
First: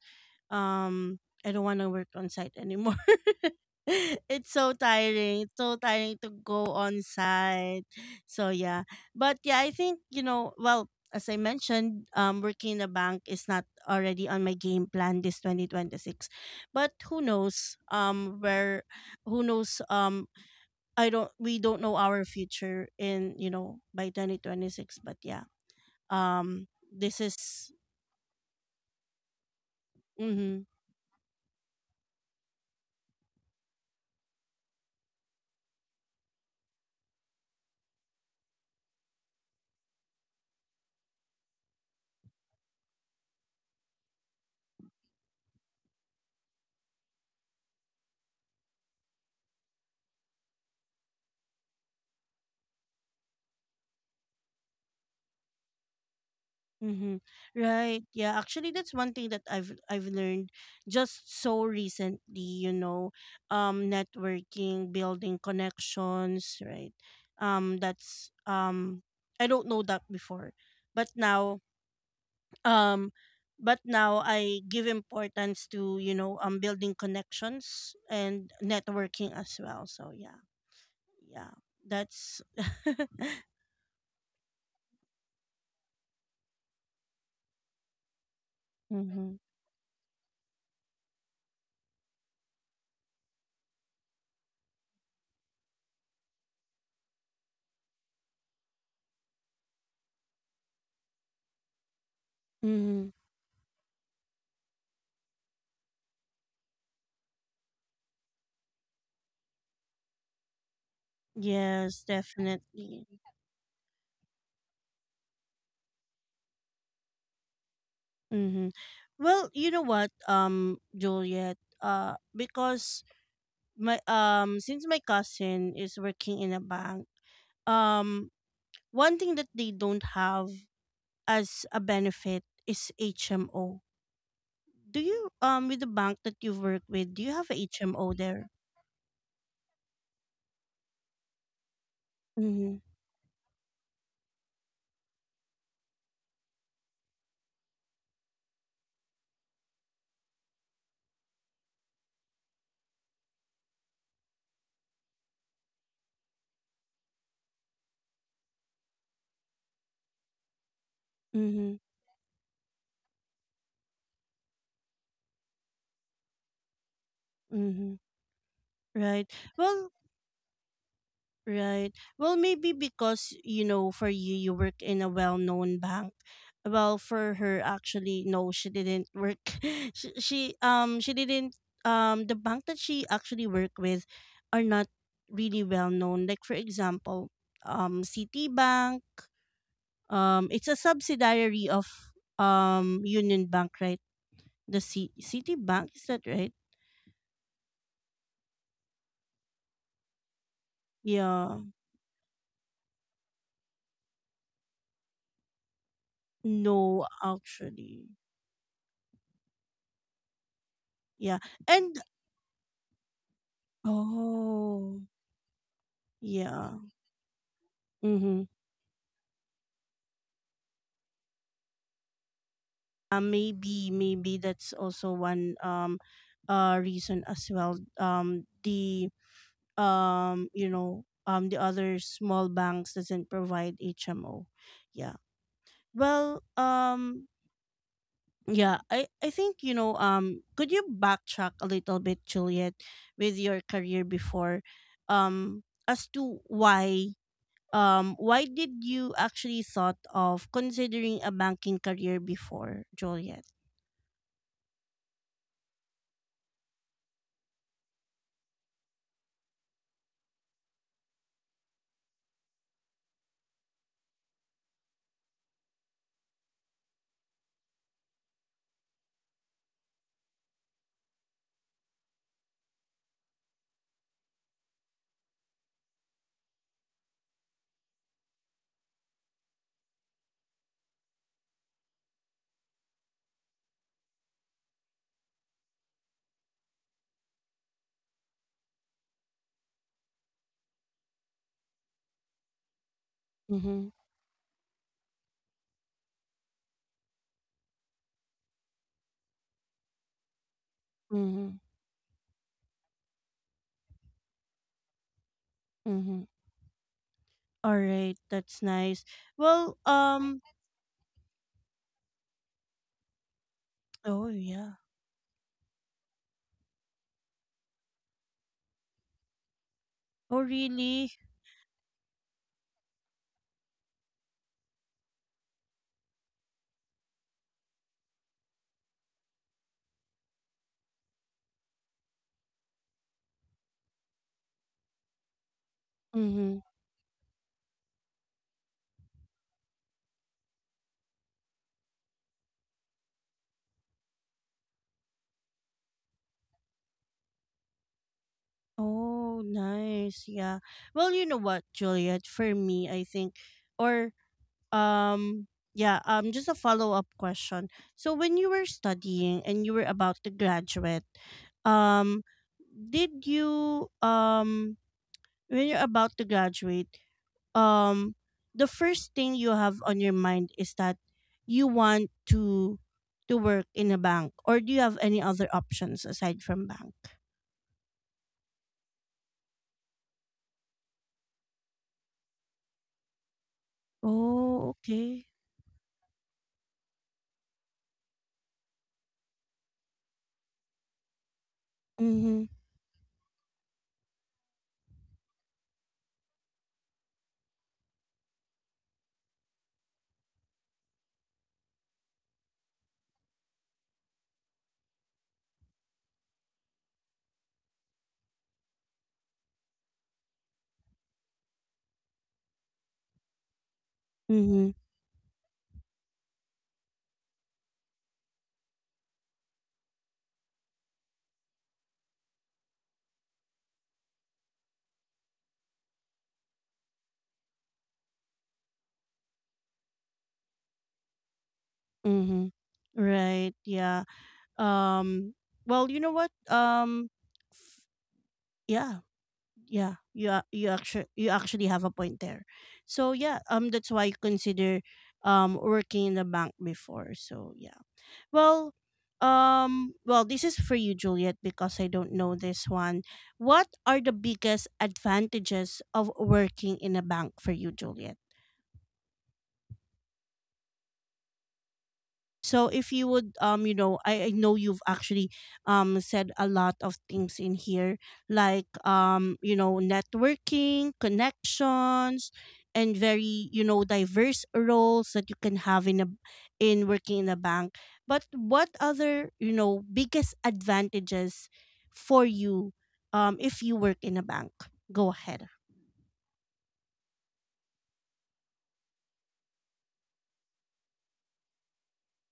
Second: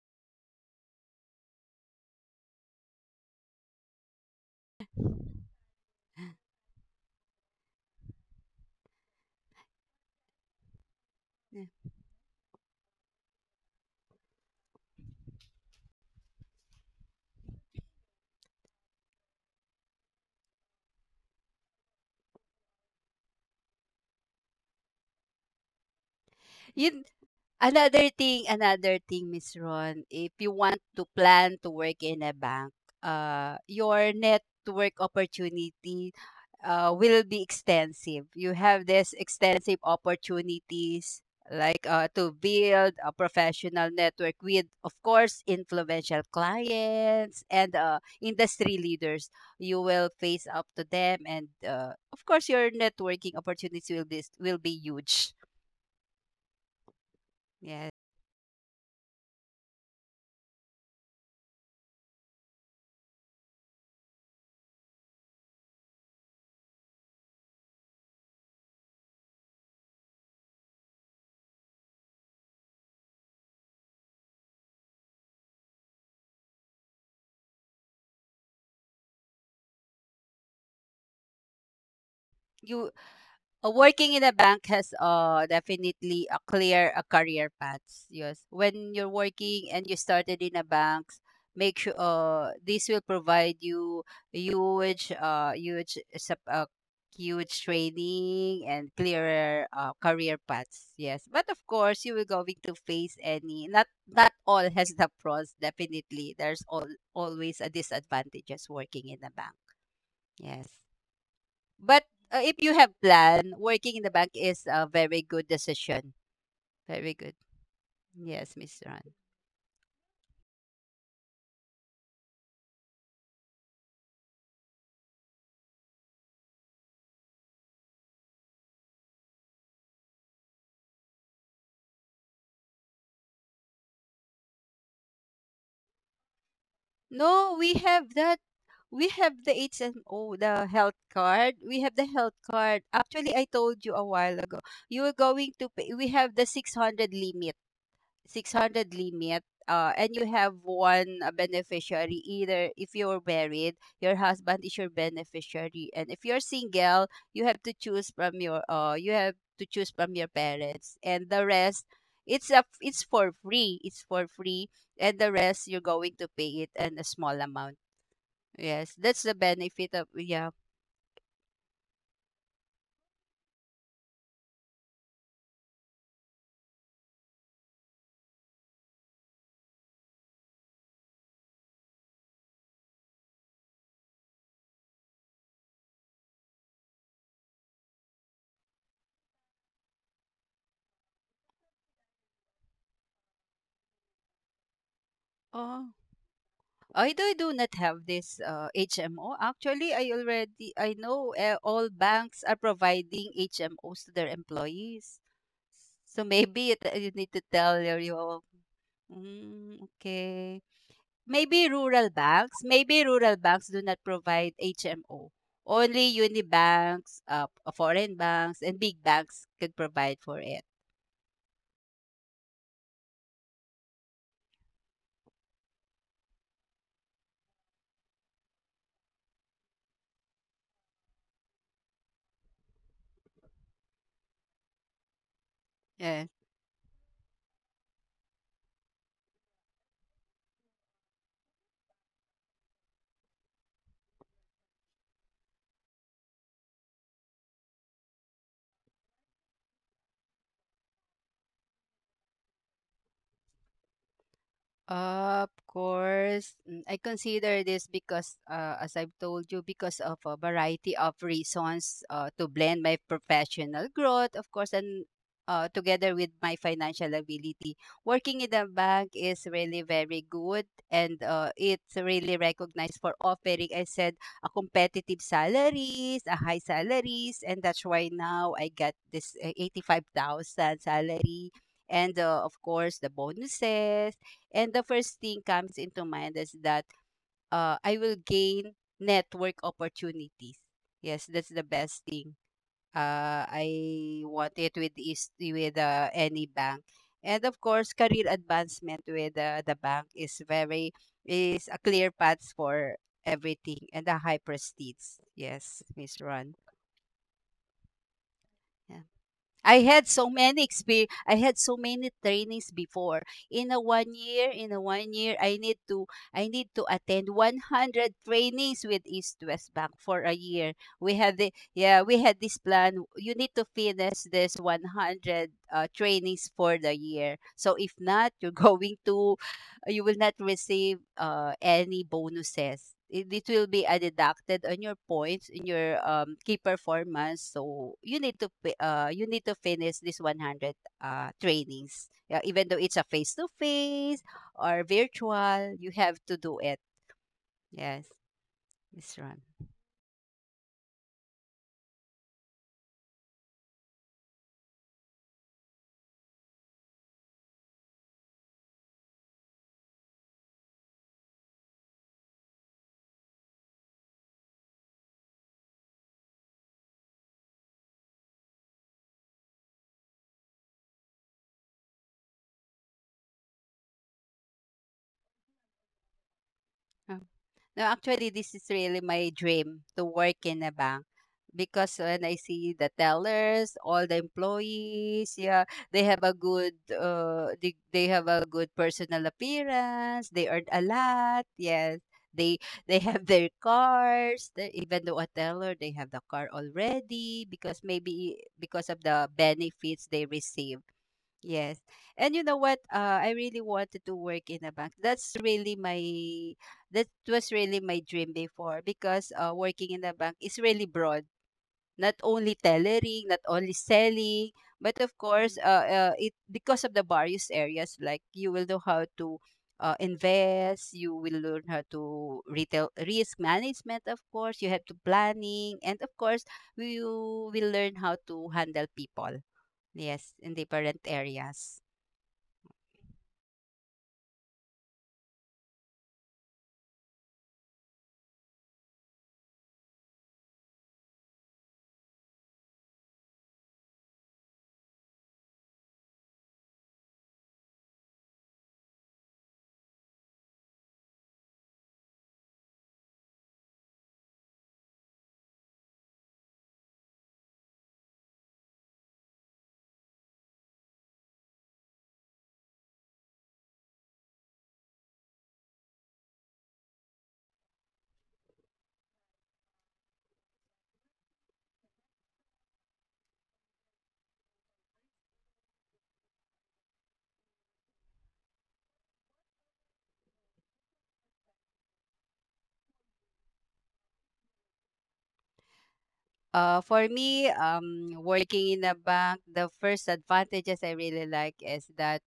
A: um, I don't want to work on site anymore. it's so tiring. It's so tiring to go on site. So yeah. But yeah, I think, you know, well, as I mentioned, working in a bank is not already on my game plan this 2026. But who knows where who knows. I don't, we don't know our future in, you know, by 2026. But yeah,
B: Yun
A: this is.
B: Another thing, Miss Ron, if you
A: Mhm.
B: want to plan to work in a bank, your network opportunity, will be extensive. You have this extensive opportunities like to build a professional network with of course influential clients and industry leaders. You will face up to them and of course your networking opportunities will be huge.
A: Mhm.
B: Yeah
A: Right, yeah. Actually, that's one thing that I've learned just so recently, you know, networking, building connections, right? That's I don't know that before, but now, um but now I give importance to, you know, building connections and networking as well. So yeah, yeah. That's.
B: you Working in a bank has definitely a clear a career paths. Yes, when you're
A: hmm.
B: working and you started in a bank, make sure this will provide you huge uh huge sup- uh, huge training and clearer career paths. Yes, but of course you will going to
A: Hmm.
B: face any not all has the pros. Definitely, there's all always a disadvantages working in a bank. Yes.
A: Yes,
B: But if you have
A: definitely.
B: plan, working in the bank is a very good decision. Very good. Yes,
A: Hmm.
B: Miss Ron.
A: Well, you know what, Juliet, because my, since my cousin is working in a bank, um one thing that they don't have as a benefit is HMO. Do you with the bank that you work with, do you have
B: No,
A: a
B: we
A: HMO
B: have that.
A: there?
B: We have the HMO, the health card. We have the health
A: Mhm.
B: card. Actually, I told you a while ago. You are going to pay. We have the 600 limit. 600 limit. And you have one beneficiary. Either if you're married, your husband is your beneficiary, and if you're single, you have to choose from your you have to choose from your parents, and the
A: Mhm.
B: rest, it's for free. It's for free, and the rest you're going to pay it in a small amount.
A: Mhm.
B: Yes, that's
A: Right.
B: the
A: Well,
B: benefit of yeah.
A: right. Well, maybe because, you know, for you you work in a well-known bank. Well, for her actually no, she didn't work. She didn't, the bank that she actually worked with are not really well known. Like for example, Citibank, it's a subsidiary of Union Bank, right? The C-
B: Oh,
A: Citibank, is that right?
B: I do not have this HMO. Actually, I know
A: Yeah.
B: all banks are providing HMOs to their employees. So maybe it, you
A: No,
B: need to tell your
A: actually.
B: mm, okay.
A: Yeah. And
B: Maybe rural banks do not provide
A: oh,
B: HMO. Only uni
A: yeah.
B: banks, foreign
A: Mm-hmm.
B: banks, and big banks could provide for it.
A: Maybe that's also one reason as well. The you know, the other small banks doesn't provide HMO. Yeah. Well, um. Yeah, I think, you know, could you backtrack a little bit, Juliet, with your career before, um, as to why did you actually thought of considering a banking career before, Juliet?
B: Of course, I consider this because, as I've told you, because of a variety of reasons to blend my professional growth, of course, and together with my financial ability. Working in a bank is really very good and it's really recognized for offering, I said, a competitive salaries, a high salaries, and that's why now I got this 85,000 salary. And of course, the bonuses and the first thing comes into mind is that I will gain network opportunities. Yes, that's the best thing.
A: Mm-hmm.
B: I want it with is with any bank. And of course, career advancement with the bank is very
A: Mm-hmm.
B: is a clear path for everything and a high prestige. Yes, Miss
A: Mm-hmm.
B: Ron.
A: All right, that's
B: Yeah.
A: nice. Well,
B: I had so
A: um.
B: many experience. I had so many trainings before. In a one
A: Oh
B: year, in
A: yeah.
B: a 1 year, I need to attend 100 trainings with East West Bank for a
A: Oh
B: year.
A: really?
B: We have the yeah, we had this plan. You need to finish this 100 trainings for the year. So if not, you're going to you will not receive any bonuses. It will be deducted on your points in your key
A: Mm-hmm.
B: performance. So you need to you need to finish this 100 trainings. Yeah, even though it's a face to face or virtual, you have to do it. Yes, this run.
A: Oh, nice. Yeah. Well, you know what, Juliet? For me, I think, or um, yeah. Just a follow up question. So when you were studying and you were about to graduate, um, did you when you're about to graduate? um the first thing you have on your mind is that you want to work in a bank, or do you have any other options aside from bank?
B: No, actually, this is really my dream to work in a bank because when I see the tellers, all the
A: Oh, okay.
B: employees, yeah, they have a good, they have a good personal appearance. They earn a lot. Yes,
A: mm-hmm
B: they they have their cars. Even though a teller, they have the car already because maybe because of the benefits they receive. Yes. And you know what? I really wanted to work in a bank. That's really my that was really my dream before because working in a bank is really broad. Not only tailoring, not only selling,
A: mm-hmm
B: but of course, it because of the various areas, like you will know how to invest, you will learn how to retail risk management, of course, you have to planning, and of course, you will learn how to handle people. Yes, in different areas.
A: mm-hmm right, yeah. um you know what? F- yeah yeah you a- you actually, you actually have a point there. So yeah, that's why I consider working in the bank before. So yeah. Well, well, this is for you, Juliet, because I don't know this one. What are the biggest advantages of working in a bank for you, Juliet? So if you would, you know, I know you've actually said a lot of things in here, like, you know, networking, connections, and very, you know, diverse roles that you can have in a, in working in a bank. But what other, you know, biggest advantages for you if you work in a bank? Go ahead.
B: For me, working in a bank, the first advantages I really like is that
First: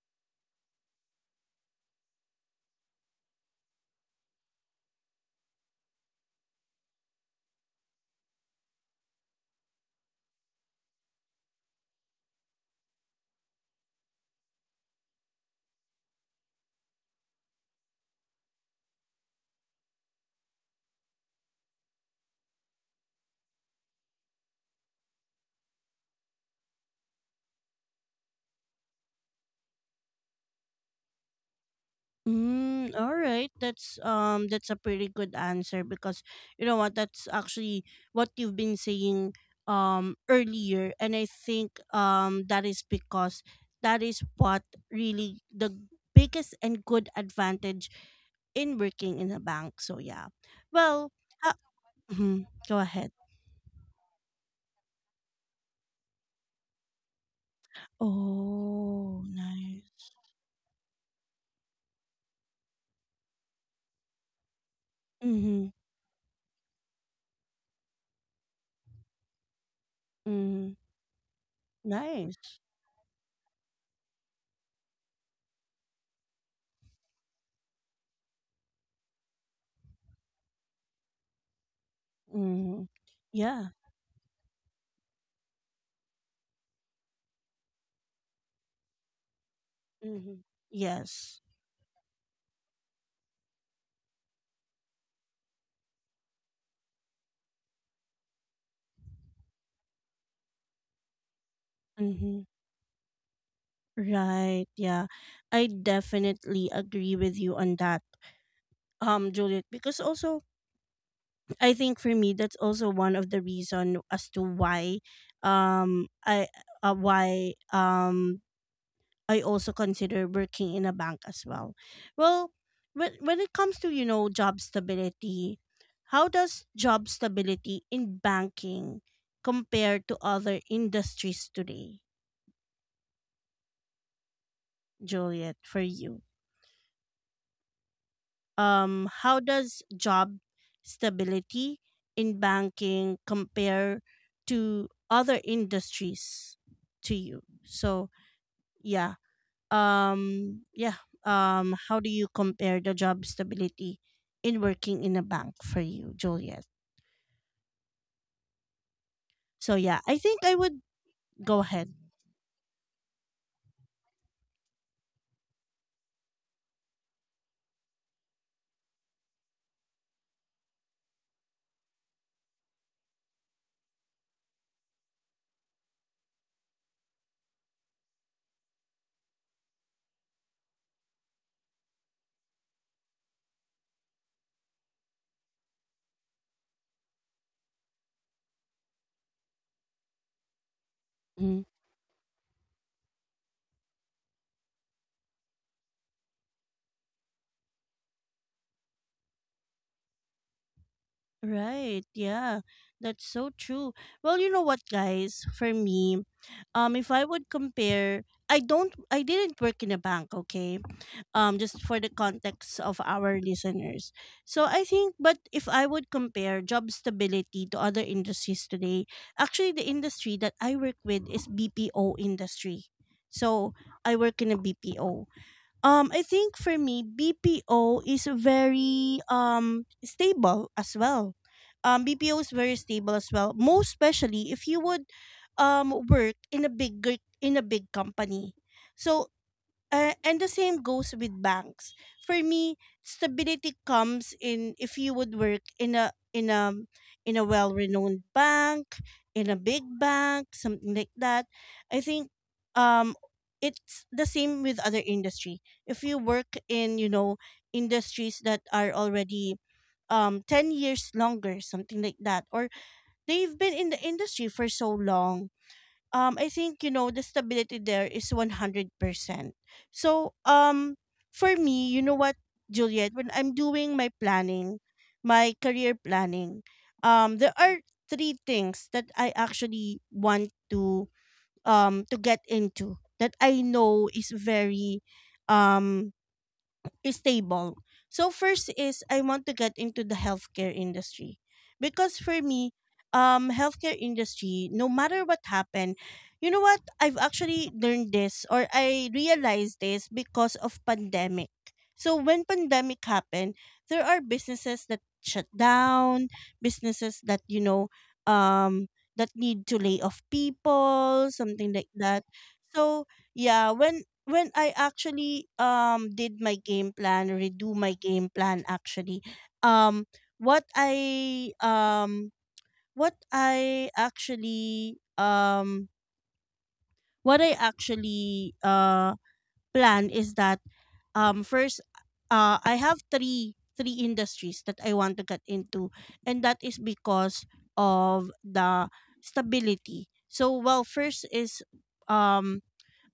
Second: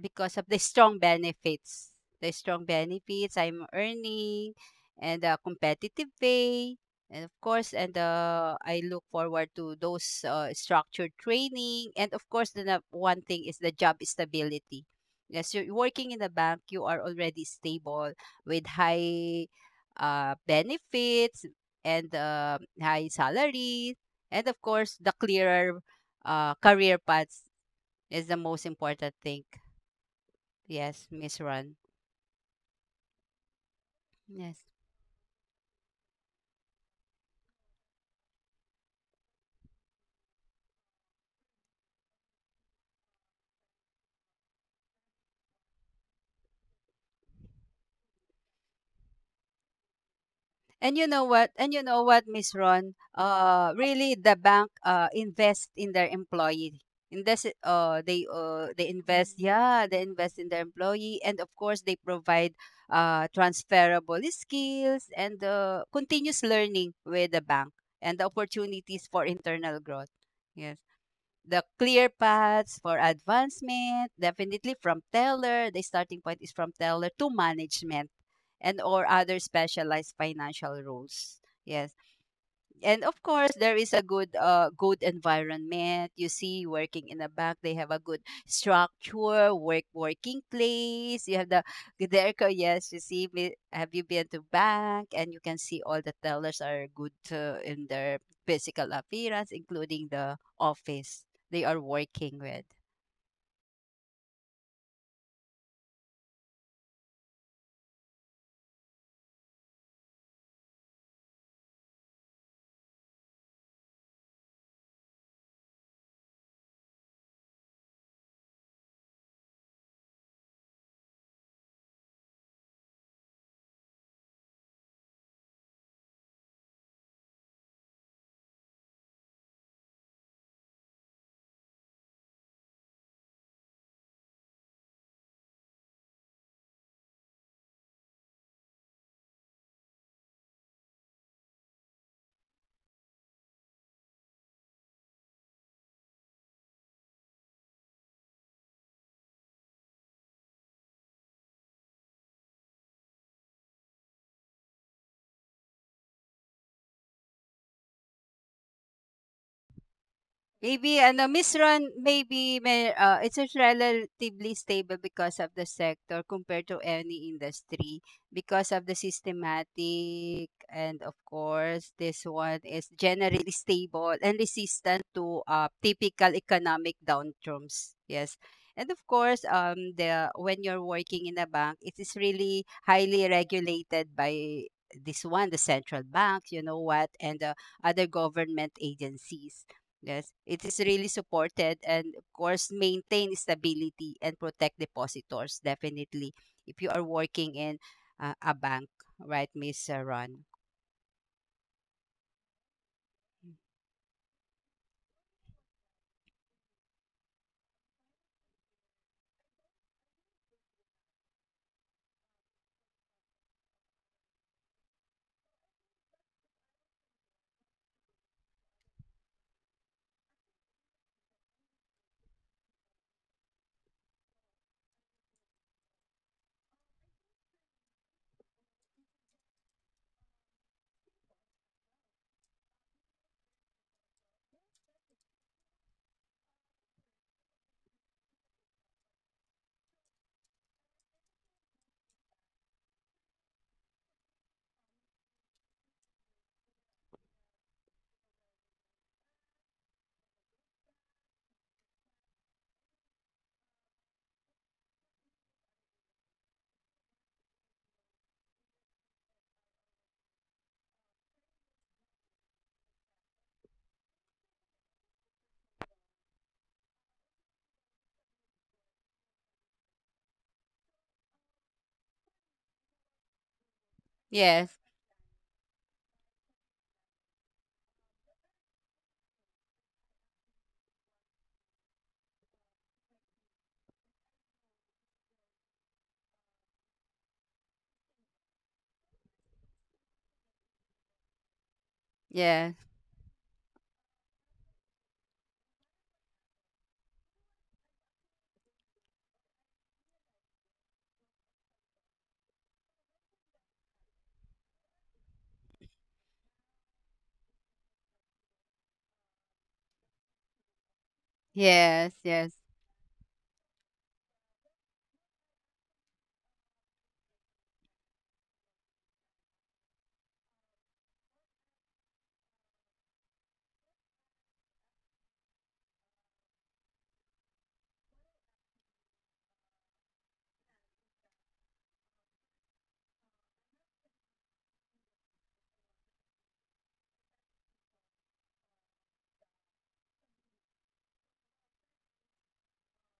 B: because of the strong benefits. The strong benefits I'm earning and the competitive pay. And of course, and I look forward to those structured training. And of course, one thing is the job stability. Yes, you're working in a bank, you are already stable with high benefits and high salary. And of course, the clearer career paths is the most important thing. Yes, Miss Ron.
A: Mm, all right.
B: Yes.
A: That's a pretty good answer, because you know what, that's actually what you've been saying earlier. And I think that is because that is what really the biggest and good advantage in working in a bank. So yeah.
B: And
A: Well,
B: you know
A: uh,
B: what? And you know what,
A: mhm,
B: Miss
A: go
B: Ron?
A: ahead.
B: Really, the bank invest in their employee. Invest it- they
A: Oh,
B: invest. Mm. Yeah,
A: nice.
B: they invest in their employee and of course they provide transferable skills and
A: Mhm.
B: continuous learning with the bank and the opportunities for internal growth.
A: Mm,
B: Yes. The clear
A: nice.
B: paths for advancement, definitely from teller, the starting point is from teller to management and or other specialized financial roles. Yes,
A: Mhm.
B: and of course
A: Yeah.
B: there is a good good environment. You see, working in a bank, they have a good structure working
A: Mhm.
B: place. You
A: Yes.
B: have the yes, you see have you been to bank? And you can see all the tellers are good in their physical appearance, including the office they are working
A: Mhm.
B: with.
A: Right. Yeah. I definitely agree with you on that. Juliet, because also I think for me that's also one of the reason as to why I why I also consider working in a bank as well. Well, when it comes to, you know, job stability, how does job stability in banking compare to other industries today, Juliet, for you? How does job stability in banking compare to other industries to you? So, yeah. Yeah. How do you compare the job stability in working in a bank for you, Juliet? So, yeah, I think I would.
B: Maybe ano, Miss
A: Go
B: Ron,
A: ahead.
B: maybe it's just relatively stable because of the sector compared to any industry, because of the systematic, and of course this one is generally stable and resistant to typical economic downturns. Yes. And of course, the when you're working in a bank, it is really highly regulated by this one, the central bank, you know what, and the other government agencies. Yes, it is really
A: 嗯。
B: supported and of course maintain stability and protect depositors, definitely if you are working in a bank, right, Miss Ron?
A: Right. Yeah. That's so true. Well, you know what, guys? For me, if I would compare, I don't, I didn't work in a bank. Okay, just for the context of our listeners. So I think, but if I would compare job stability to other industries today, actually the industry that I work with is BPO industry. So I work in a BPO. I think for me, BPO is very stable as well. BPO is very stable as well. Most especially if you would work in a big, in a big company. So, and the same goes with banks. For me, stability comes in if you would work in a, in a, in a well-renowned bank, in a big bank, something like that. I think um it's the same with other industry. If you work in, you know, industries that are already 10 years longer, something like that, or they've been in the industry for so long, I think, you know, the stability there is 100%. So for me, you know what, Juliet, when I'm doing my
B: Yes,
A: planning, my career planning, there are three things that I actually want to get into that I know is very um stable. So first is I want to get into the healthcare industry because for
B: yes,
A: me, healthcare industry, no matter what happened, you know what? I've actually learned this, or I realized this, because of pandemic. So when pandemic happened, there are businesses that shut down, businesses that, you know, um, that need to lay off people, something like
B: yes,
A: that.
B: yes.
A: So yeah, when I actually did my game plan, redo my game plan actually, um what I um what I actually um what I actually plan is that, first, I have three industries that I want to get into, and that is because of the stability. So well, first is um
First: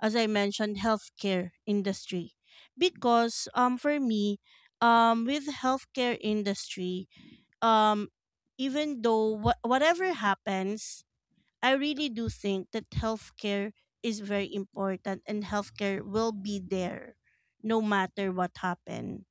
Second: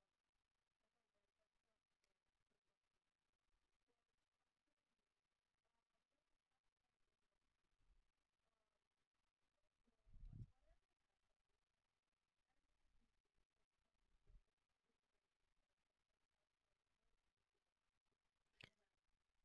A: as I mentioned, healthcare industry, because for me, with healthcare industry, um even though wha- whatever happens, I really do think that healthcare is very important, and healthcare will be there no matter what happen.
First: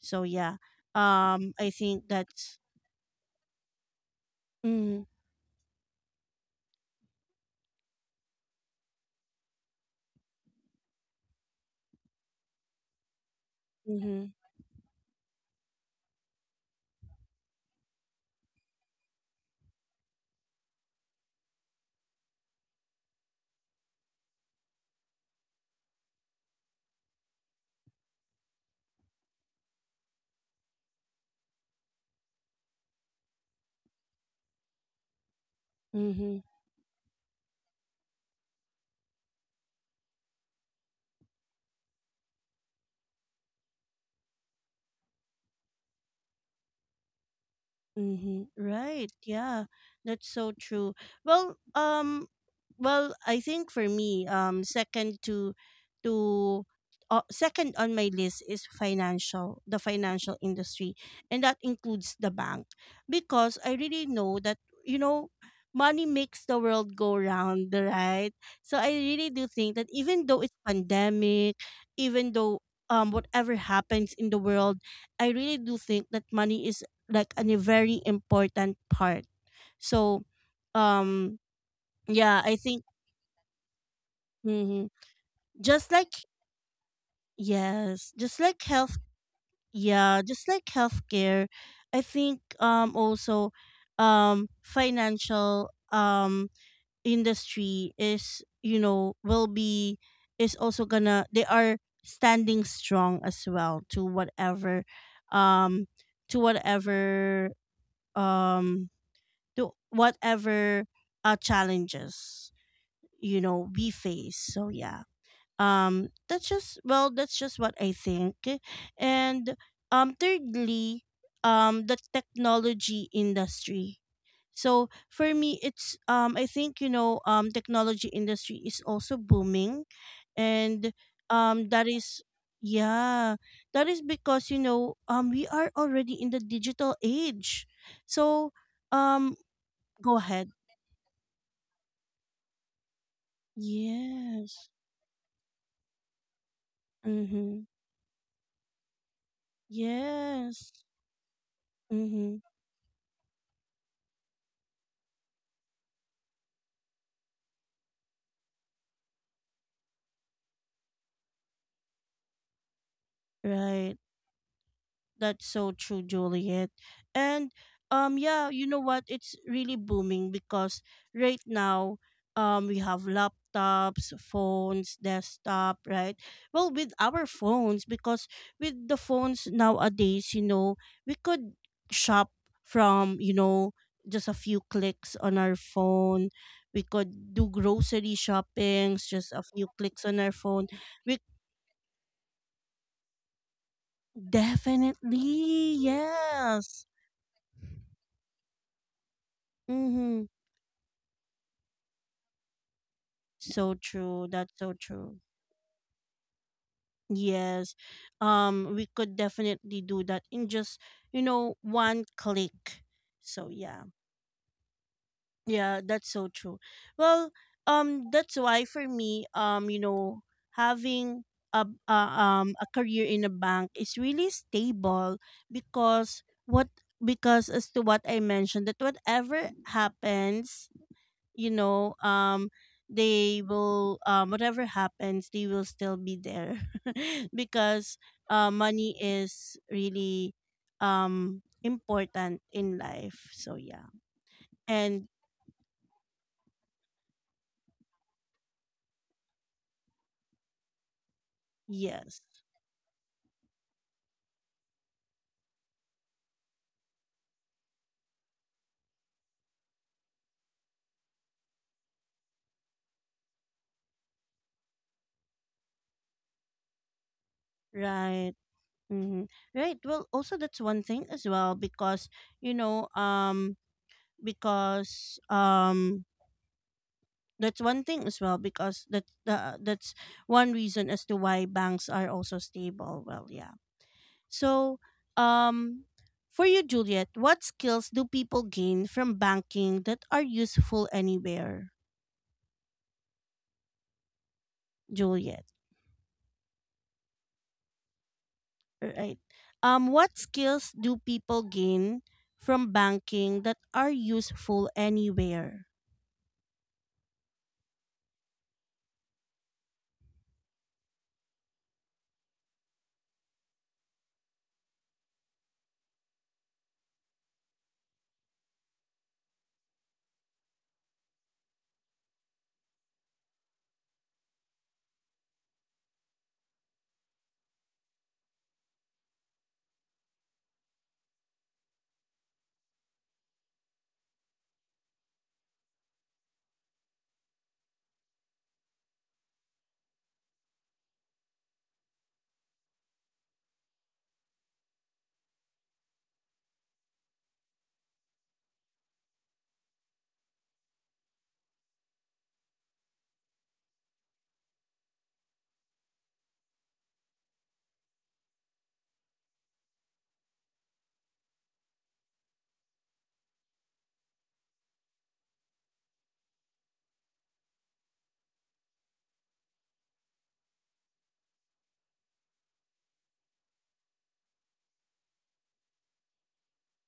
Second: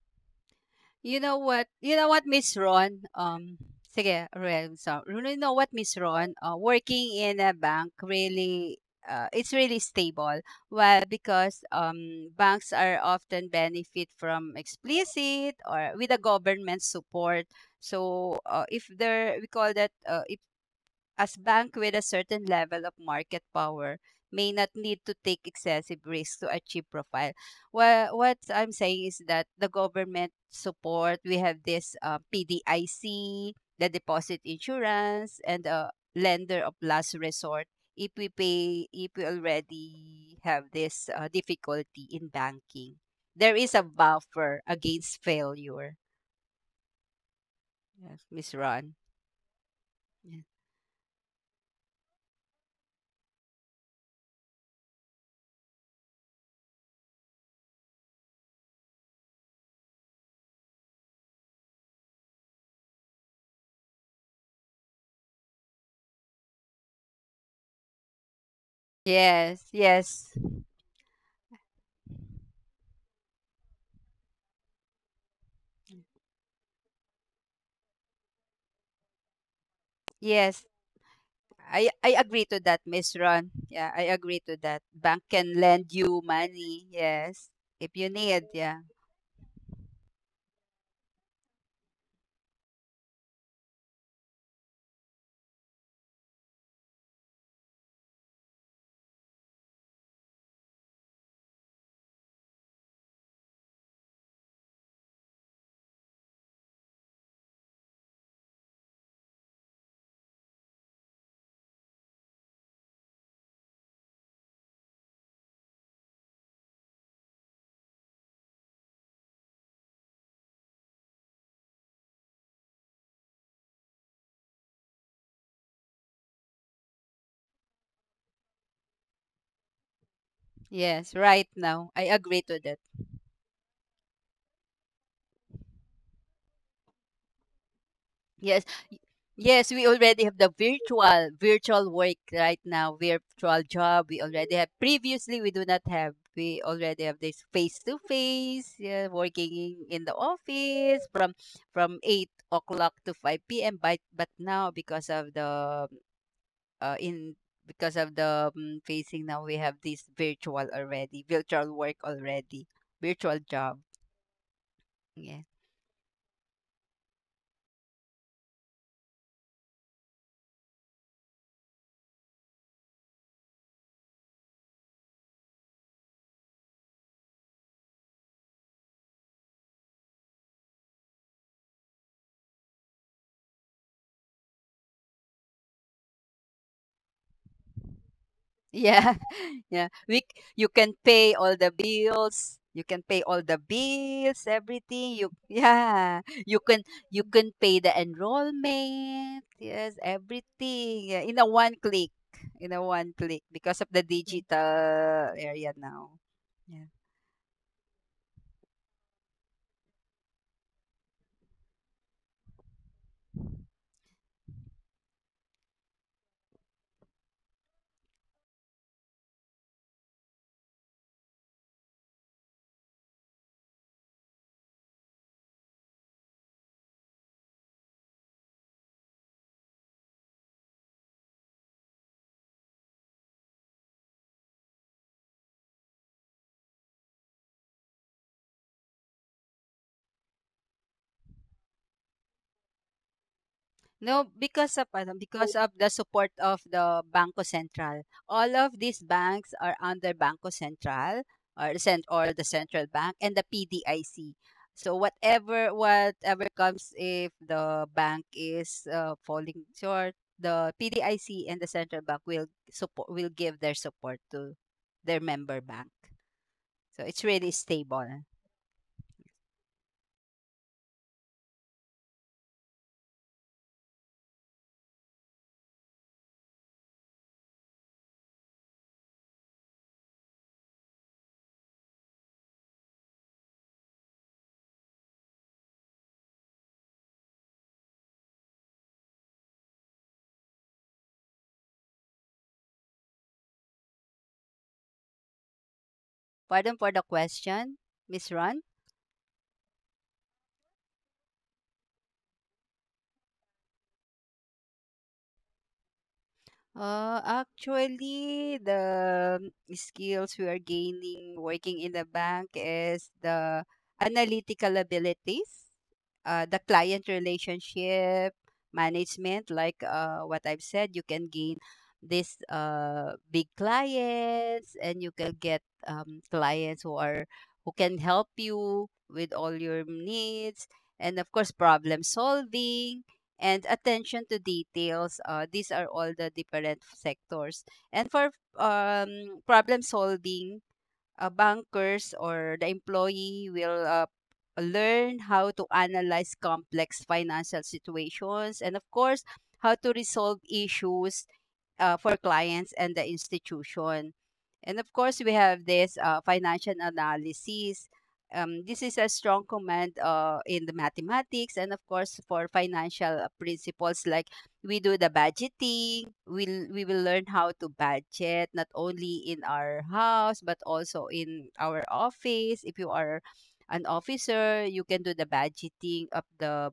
A: So yeah.
B: You know what?
A: I
B: You
A: think
B: know what, Miss
A: that's.
B: Ron? Sige, Ruel.
A: Mm-hmm,
B: So, you know what, Miss Ron? Working in a bank really, it's really stable. Well, because banks are often benefit
A: mm-hmm,
B: from explicit or with the government support. So, if there, we call that as bank with a certain level of market power may not need to take excessive risks to achieve profile. Well, what I'm saying is that the government support, we have this PDIC, the deposit insurance, and
A: mm-hmm.
B: lender of last resort if we pay, if we already have this difficulty in banking. There is a buffer against failure. Yes,
A: Mm-hmm.
B: Miss Ron.
A: Right. Yeah. That's so true. Well, well, I think for me, to, second on my list is financial, the financial industry, and that includes the bank, because I really know that, you know, money makes the world go round, right? So I really do
B: Yes,
A: think that even
B: yes,
A: though it's pandemic, even though whatever happens in the world, I really do think that money is like a very important part. So,
B: yes.
A: um,
B: I
A: yeah,
B: agree
A: I
B: to
A: think
B: that, Miss Ron. Yeah, I agree to that.
A: mhm,
B: Bank can
A: just
B: lend
A: like
B: you money, yes, if
A: yes,
B: you
A: just
B: need.
A: like
B: Yeah,
A: health, yeah, just like healthcare, I think also financial industry is you know will be is also gonna they are standing strong as well to whatever um to whatever um to whatever challenges you know we face so yeah, that's just well that's just what I think. And thirdly, the technology industry. So for me it's I think you know technology industry is also booming. And
B: yes, right
A: that
B: now I
A: is
B: agree to that.
A: yeah that is because you know we are already in the digital age. So
B: Yes, y-
A: um
B: yes, we
A: go
B: already
A: ahead.
B: have the virtual work right now, virtual job. We already
A: Yes.
B: have. Previously, we do not have. We already have this
A: Mm-hmm.
B: face to face. Yeah, working in the
A: Yes.
B: office from
A: Mm-hmm.
B: 8 o'clock to five p.m. But now because of the in because of the facing, now we have this virtual already, virtual work already, virtual job.
A: Right. That's
B: Yeah.
A: so true, Juliet. And yeah, you know what? It's really booming because right now we have laptops, phones, desktop, right? Well, with our phones because with the phones nowadays, you know, we could shop from, you know, just a few clicks on our phone. We could do grocery shoppings,
B: Yeah.
A: just a few
B: Yeah,
A: clicks on our phone.
B: you can
A: We
B: pay all the bills, you can pay all the bills, everything you
A: definitely
B: yeah, you
A: yes.
B: can, you can pay the enrollment, yes,
A: Mhm.
B: everything, yeah, in a one click, in a one click,
A: So
B: because of the
A: true. That's so true.
B: digital area now. Yeah.
A: Yes. We could definitely do that in just, you know, one click. So yeah. Yeah, that's so true. Well, that's why for me, you know, having a a career in a bank is really stable because what because as to what I mentioned that whatever happens you know they will whatever happens they will still be there because money is really important in life so yeah
B: No, because of
A: and
B: ano, because of the support of the Banco Central. All of these banks are under Banco Central or the
A: yes
B: central bank and the PDIC. So whatever, whatever comes, if the bank is falling short, the PDIC and the central bank will support, will give their support to their member bank. So it's really stable.
A: right hmm right well also that's one thing as well because you know because that's one thing as well because that that's one reason as to why banks are also stable well yeah. So, um, for you, Juliet, what skills do people gain from banking that are useful anywhere, Juliet?
B: Pardon for the question, Miss Ron?
A: Right. What skills do people gain from banking that are useful anywhere?
B: Actually, the skills we are gaining working in the bank is the analytical abilities, the client relationship management. Like what I've said, you can gain this big clients and you can get clients who are who can help you with all your needs, and of course problem solving and attention to details. These are all the different sectors. And for problem solving, bankers or the employee will learn how to analyze complex financial situations and of course how to resolve issues for clients and the institution. And of course we have this financial analysis. This is a strong command in the mathematics, and of course for financial principles, like we do the budgeting. We will learn how to budget not only in our house but also in our office. If you are an officer, you can do the budgeting of the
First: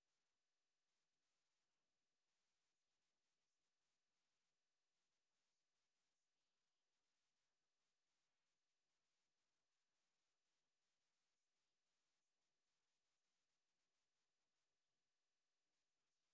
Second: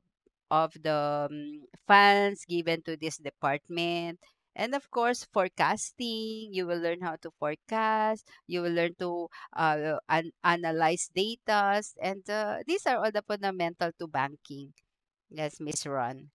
B: funds given to this department. And of course forecasting, you will learn how to forecast, you will learn to analyze data, and these are all the fundamental to banking. Yes, Miss Ron.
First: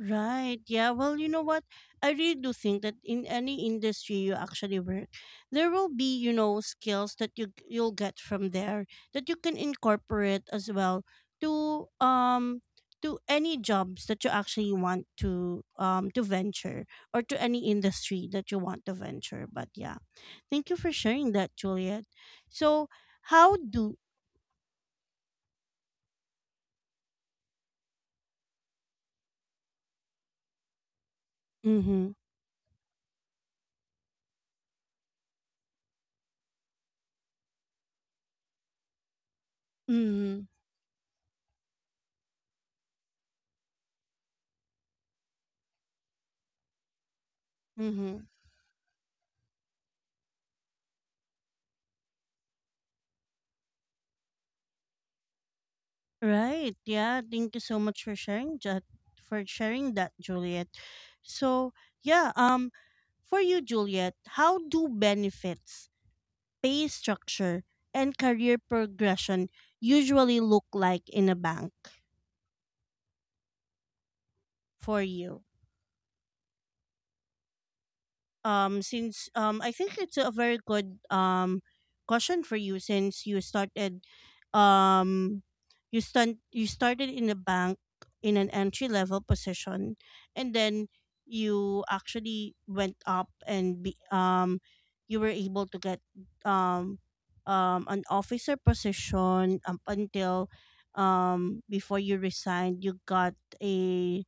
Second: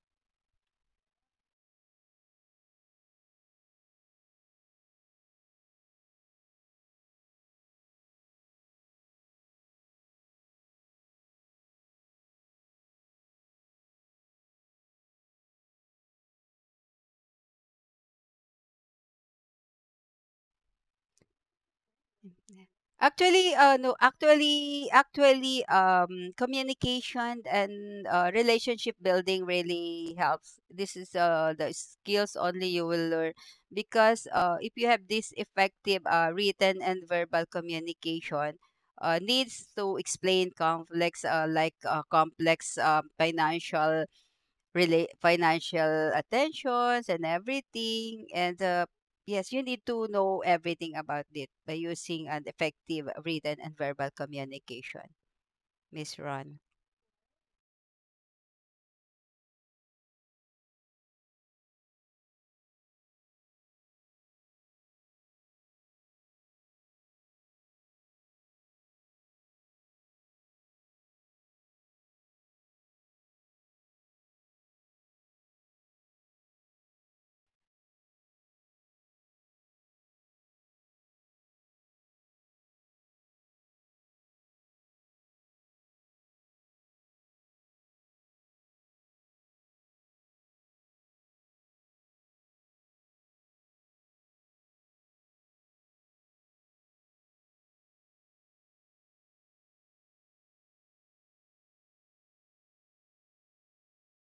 A: Right. Yeah. Well, you know what? I really do think that in any industry you actually work, there will be, you know, skills that you'll get from there that you can incorporate as well to um to any jobs that you actually want to venture or to any industry that you want to venture. But yeah. Thank you for sharing that, Juliet.
B: Mm, yeah.
A: So,
B: Actually,
A: how
B: no,
A: do
B: actually, actually, communication and relationship building really helps. This is the
A: mhm,
B: skills only you will learn, because if you have this effective written and verbal communication, needs to
A: mhm,
B: explain complex, complex financial attentions and everything.
A: mhm.
B: And yes, you need to know everything about it by using an effective written and verbal communication, Miss Ron.
A: Right. Yeah. Thank you so much for sharing that, Juliet. So yeah, for you, Juliet, how do benefits, pay structure, and career progression usually look like in a bank for you? Since I think it's a very good question for you since you started um you stunt you started in a bank in an entry level position, and then you actually went up and be, you were able to get um an officer position up until before you resigned you got a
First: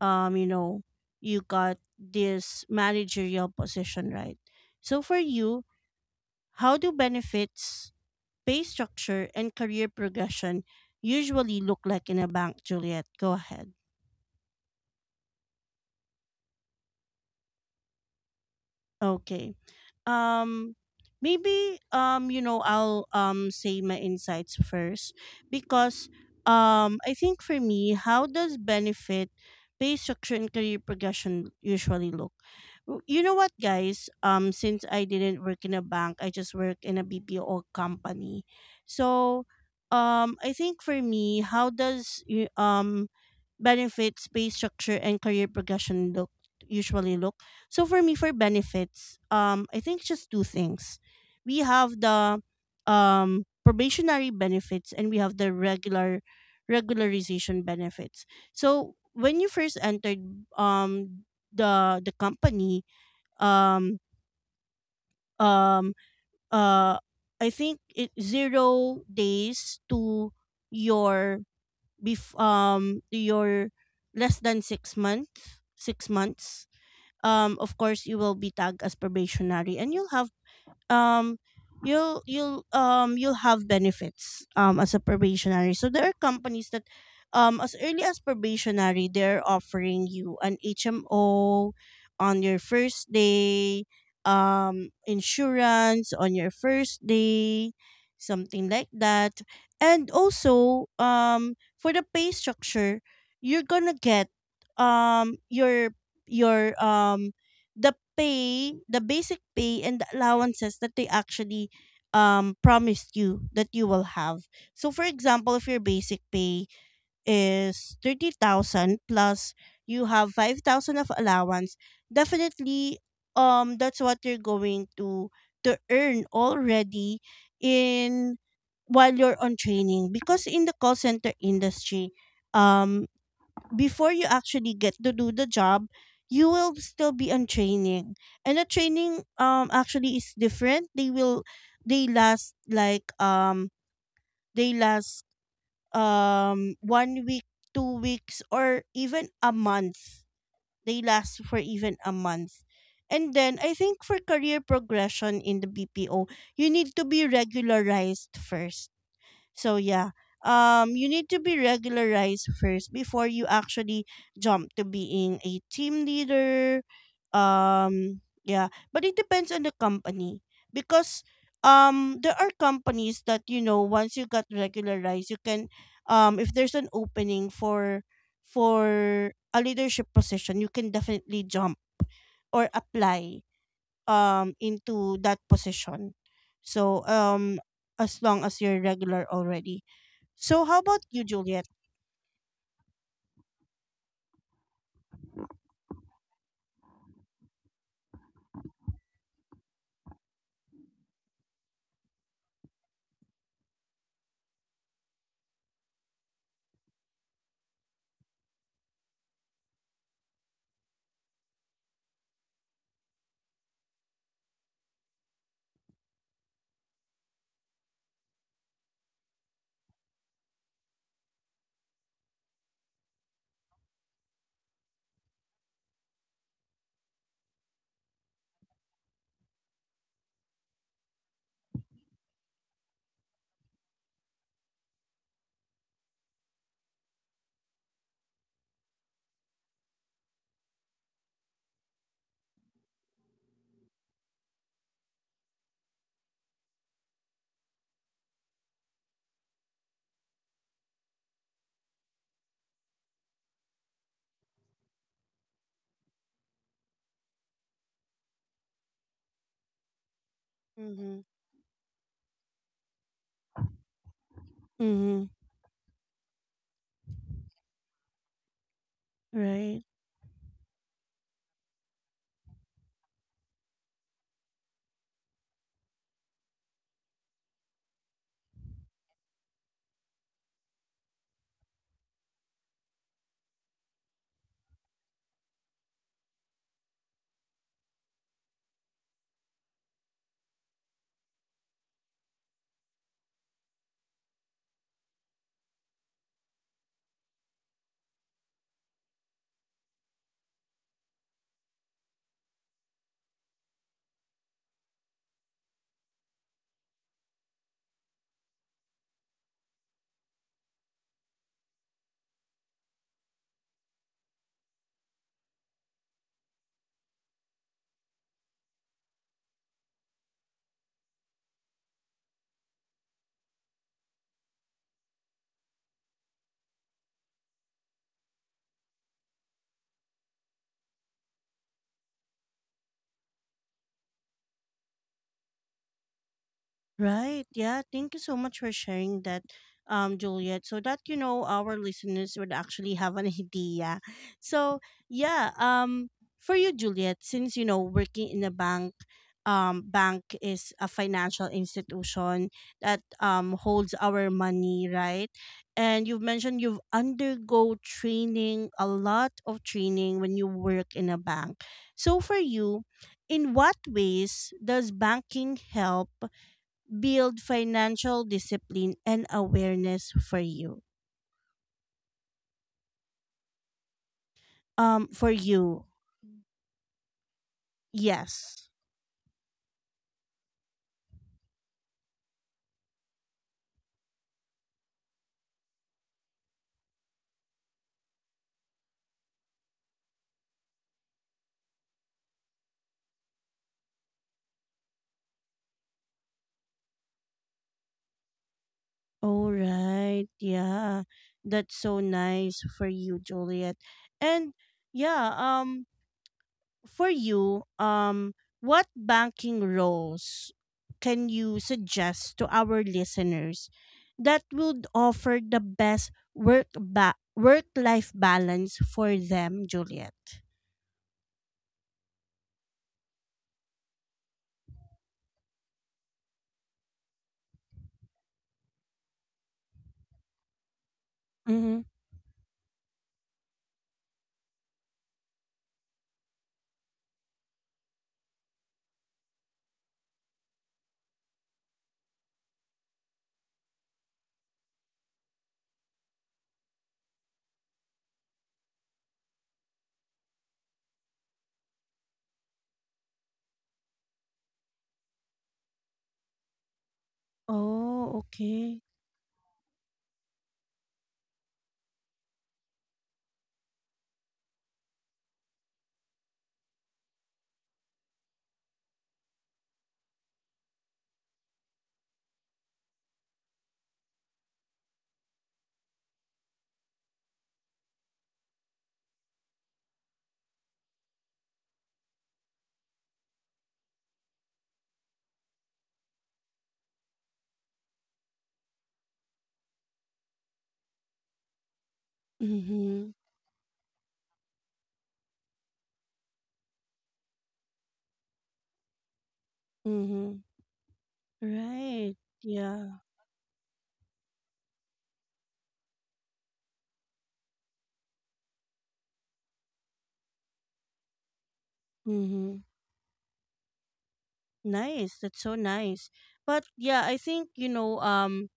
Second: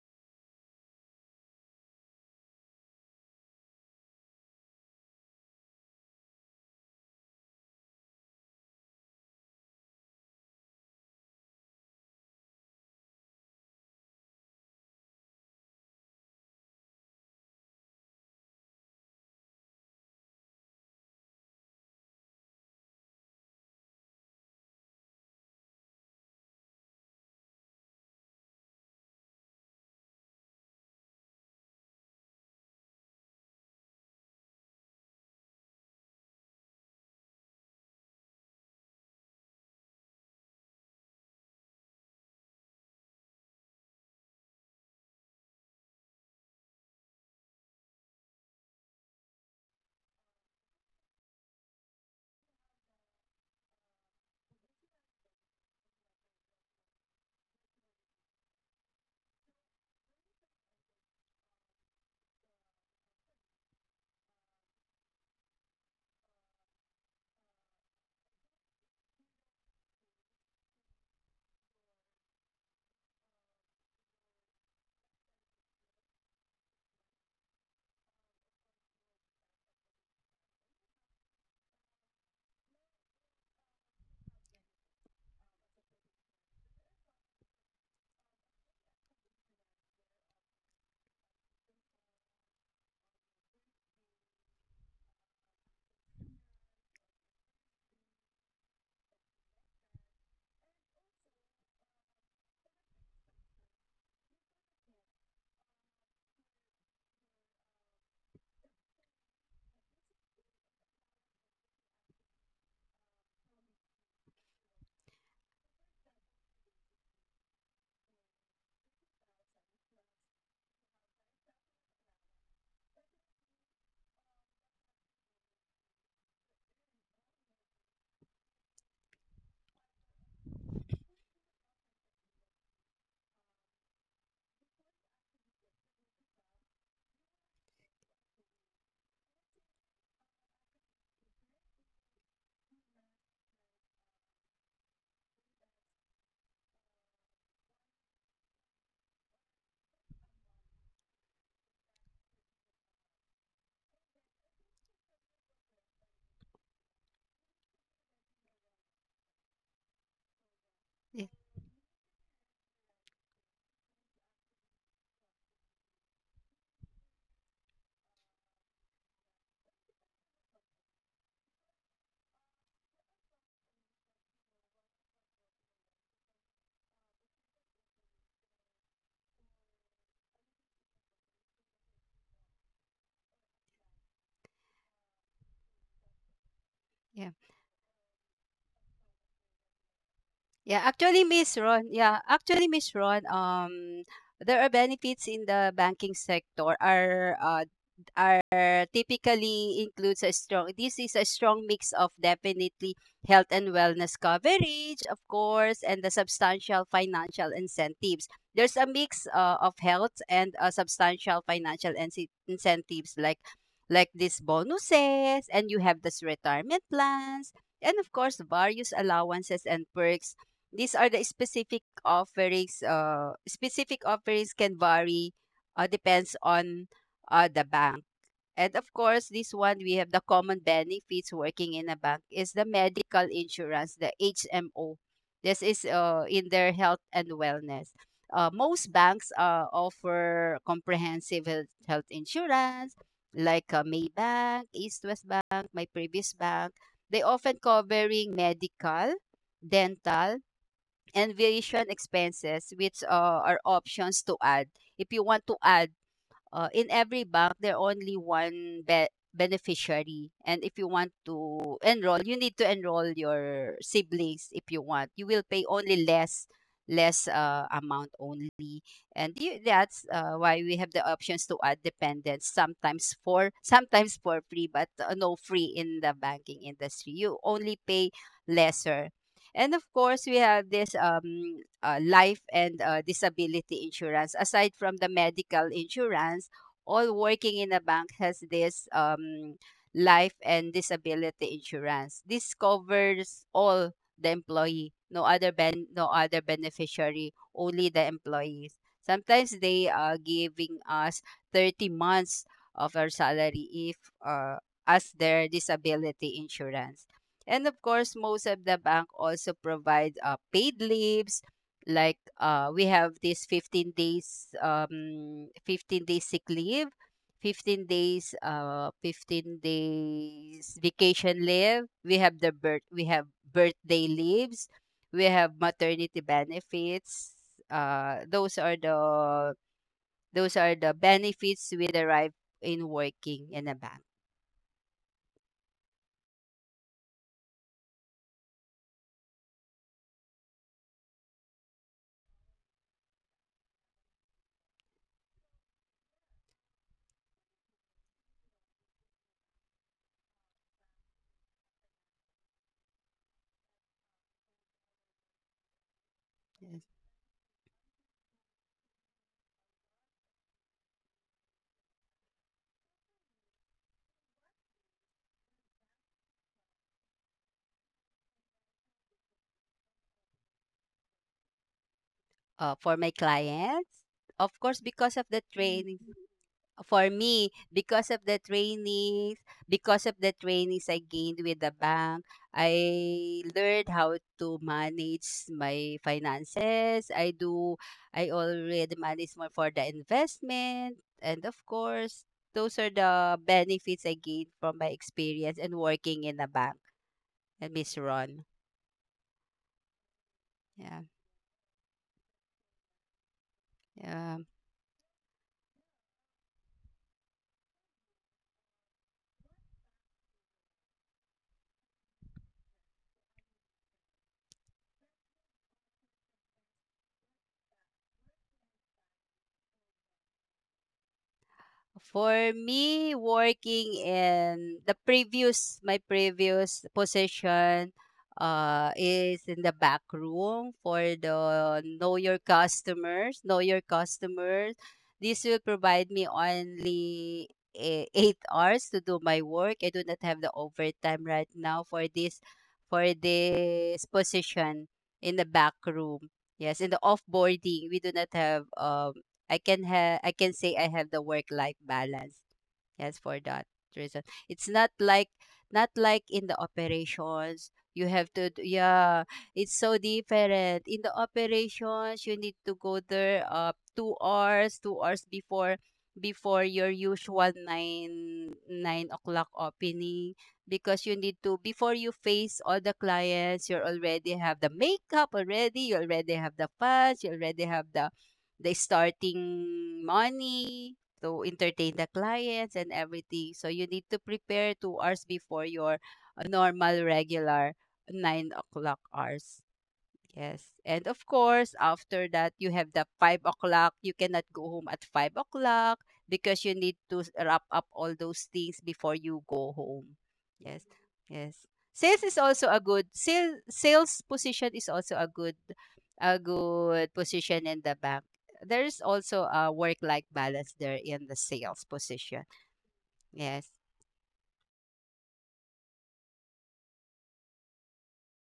A: you know you got this managerial position, right? So for you, how do benefits, pay structure, and career progression usually look like in a bank, Juliet? Go ahead. Okay. Um, maybe you know, I'll say my insights first because I think for me, how does benefit, pay structure, and career progression usually look? W- You know what, guys? Since I didn't work in a bank, I just work in a BPO company. So, I think for me, how does benefits, pay structure, and career progression look usually look? So for me, for benefits, I think just two things. We have the probationary benefits and we have the regularization benefits. So when you first entered um the company, um um uh I think it zero days to your to your less than six months of course you will be tagged as probationary and you'll have um you'll have benefits as a probationary, so there are companies that as early as probationary they're offering you an HMO on your first day, insurance on your first day, something like that. And also for the pay structure you're gonna get your your um the pay, the basic pay and the allowances that they actually promised you that you will have. So for example, if your basic pay is 30,000 plus you have 5,000 of allowance, definitely that's what you're going to earn already in while you're on training because in the call center industry um before you actually get to do the job, you will still be on training. And the training actually is different. They will they last like um they last one week, two weeks or even a month. They last for even a month. And then I think for career progression in the BPO, you need to be regularized first so yeah, you
B: Yeah.
A: need to be regularized first before you actually jump to being a team leader. Yeah, but it depends on the company because there are companies that you know once you got regularized you can if there's an opening for a leadership position you can definitely jump or apply into that position. So
B: Yeah.
A: as long as you're regular already, so how
B: Yeah,
A: about you,
B: actually Miss
A: Juliet?
B: Ron, there are benefits in the banking sector, are are typically includes a strong, this is a strong mix of, definitely, health and wellness coverage of course, and the substantial financial incentives. There's a mix of health and substantial incentives, like these bonuses, and you have this retirement plans, and of course various allowances and perks. These are the specific offerings, specific offerings can vary depends on the bank. And of course, this one, we have the common benefits working in a bank is the medical insurance, the HMO. This is in their health and wellness. Most banks offer comprehensive health insurance, like Maybank, East West Bank, my previous bank. They often covering medical, dental, and vision expenses, which are options to add. If you want to add in every bank, there only one beneficiary, and if you want
A: Mm-hmm.
B: to enroll, you need to enroll your siblings. If you want,
A: Mm-hmm.
B: you will pay only less amount only. And you,
A: Right.
B: that's why we have the options to add dependents, sometimes for sometimes for free, but no free in the banking industry, you only pay lesser. And of course we have this life and disability insurance. Aside from the medical insurance, all working in a bank has this life and disability insurance. This covers all the employee, no other beneficiary, only the employees. Sometimes they are giving us 30 months of our salary if uh, as their disability insurance. And of course, most of the bank also provide paid leaves, like we have this 15 days sick leave, 15 days vacation leave. We have the birthday leaves, we have maternity benefits. Those are the benefits we derive in working in a bank.
A: Right. Yeah. Thank you so much for sharing that, Juliet, so that you know our listeners would actually have an idea. So yeah, for you, Juliet, since you know working in a bank, bank is a financial institution that holds our money, right? And you've mentioned you've undergo training, a lot of training when you work in a bank. So for you, in what ways does banking help build financial discipline and awareness for you.
B: For my clients, of course, because of
A: For
B: the
A: you,
B: training, for me, because of the
A: yes.
B: trainings, I gained with the bank, I learned how to manage my finances. I already manage more for the investment, and of course those are the benefits I gained from my experience and working in the bank. And Miss Ron,
A: All right, yeah,
B: yeah,
A: that's so nice for you, Juliet.
B: yeah.
A: And yeah, for you, what banking roles can you suggest to our listeners that would offer the best work life balance for them, Juliet?
B: For me, working in the previous, my previous position is in the back room for
A: Mm-hmm.
B: the know your customers, know your customers. This will provide me only 8 hours to do my work. I do not have the overtime right now for this position in the back room. Yes, in the offboarding, we do not have I can say I have the work life balance. Yes, for that reason. It's not like, not like in the operations.
A: Oh,
B: You have to
A: okay.
B: yeah, it's so different. In the operations, you need to go there 2 hours, 2 hours before your usual nine o'clock opening, because you need to, before you face all the clients, you already have the makeup already, you already have the fans, you already have the starting money to entertain the clients and everything. So you need to prepare 2 hours before your normal regular 9 o'clock hours. Yes. And of course, after that, you have the
A: Mhm.
B: 5 o'clock. You cannot go home at 5 o'clock because you need to wrap up all those things before you go home.
A: Mhm.
B: Yes. Yes.
A: Right.
B: Sales is also a
A: Yeah.
B: good, sales position is also a good, a good position in the bank. There is also a work life balance there in the sales position.
A: Mhm.
B: Yes.
A: Nice. That's so nice. But yeah, I think, you know, um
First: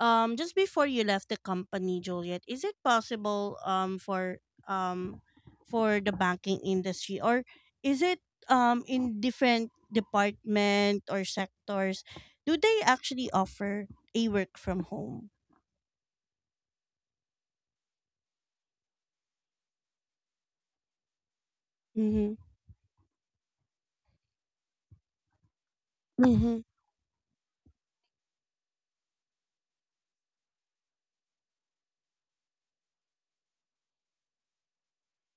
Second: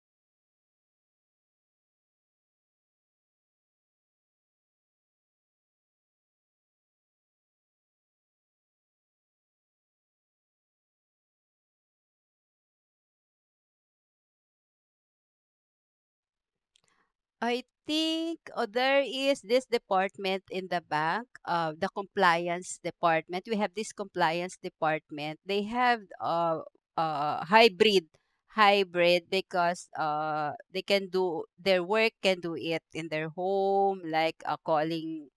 A: um just before you left the company, Juliet, is it possible um for the banking industry or is it in different department or sectors do they actually offer a work from home?
B: I think, oh, there is this department in the bank, the
A: Mhm.
B: compliance department. We have this compliance department. They have
A: Mhm.
B: uh, hybrid, hybrid, because they can do their work, can do it in their home, like calling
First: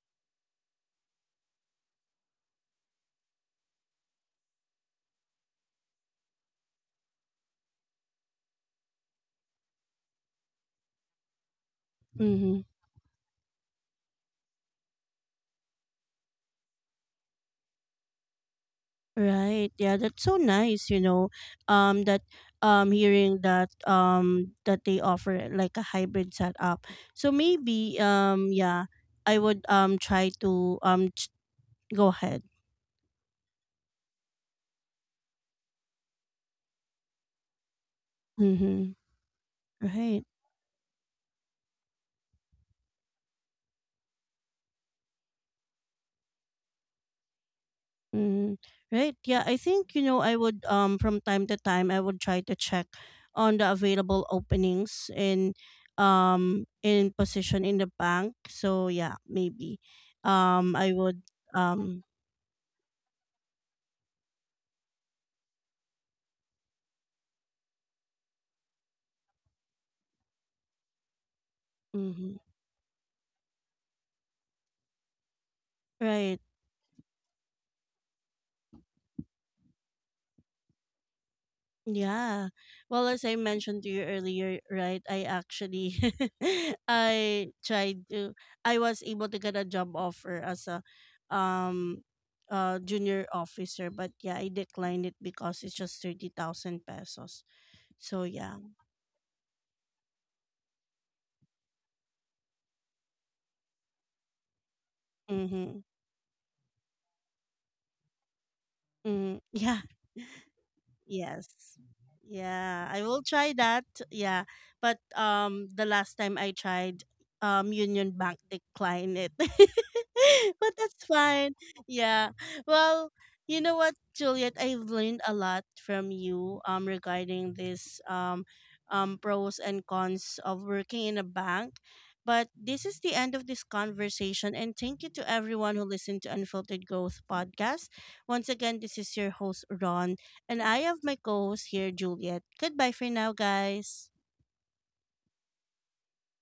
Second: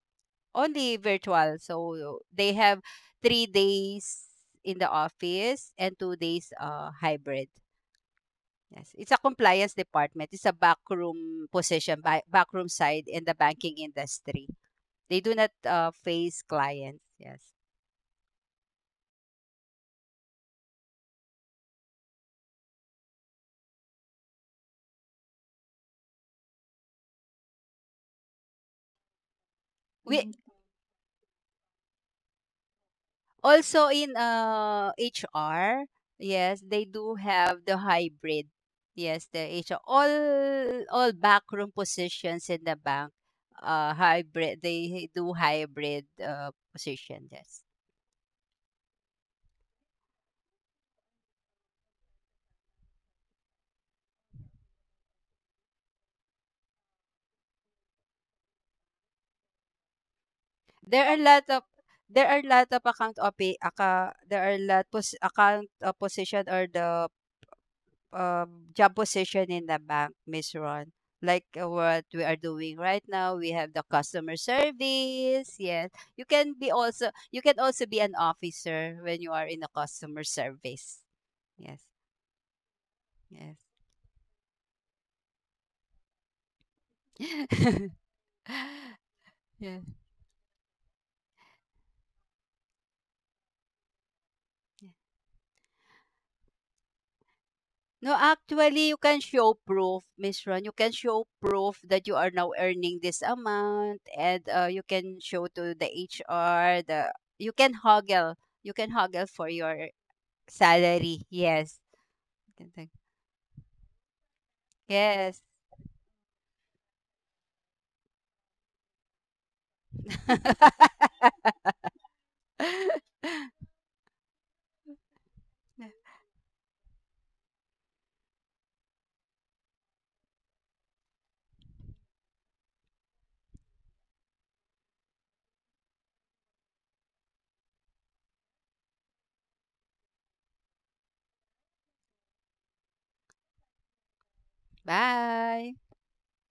B: only virtual. So they have 3 days in the office and 2 days hybrid. Yes, it's a compliance department. It's a backroom position, by
A: Mhm.
B: backroom side in the banking industry. They do not face clients. Yes,
A: Right. Yeah, that's so nice, you know. That hearing that that they offer like a hybrid setup. So maybe yeah, I would
B: we Mm,
A: try to go ahead.
B: also in HR. Yes, they do have the hybrid.
A: Mhm.
B: Yes, the HR,
A: Right.
B: all backroom positions in the bank. Hybrid. They do hybrid position. Yes.
A: Mm. Right. Yeah, I think you know I would from time to time I would try to check on the available openings in position in the bank. So yeah, maybe I
B: There are
A: would
B: lot of,
A: um
B: account opi acca there are lot pos account, position, or the job position in the bank, Miss Ron. Like, what we are
A: mhm.
B: doing right now, we have the customer service. Yes.
A: Right.
B: You can also be an officer when you are in the customer service. Yes.
A: Yeah. Well, as I
B: Yes.
A: mentioned to you earlier, right, I actually I tried to I was able to get a
B: Yes.
A: job offer as a um junior officer, but yeah, I declined it because it's just 30,000 pesos.
B: No,
A: So yeah.
B: actually, you can show proof, Miss Ron. You can show proof that you are now earning this amount, and you can show to the
A: Mhm.
B: HR. The You can hoggle, you can hoggle for
A: Mm,
B: your
A: yeah.
B: salary. Yes,
A: Yes.
B: Ganun,
A: Yeah, I will try that. Yeah. But
B: yes.
A: the last time I tried Union Bank declined it. But that's fine. Yeah. Well, you know what, Juliet, I've learned a lot from you regarding this pros and cons of working in a bank. But this is the end of this conversation and thank you to everyone who listened to Unfiltered Growth podcast. Once again, this is your host Ron and I have my co host here, Juliet. Goodbye for now, guys.
B: Bye.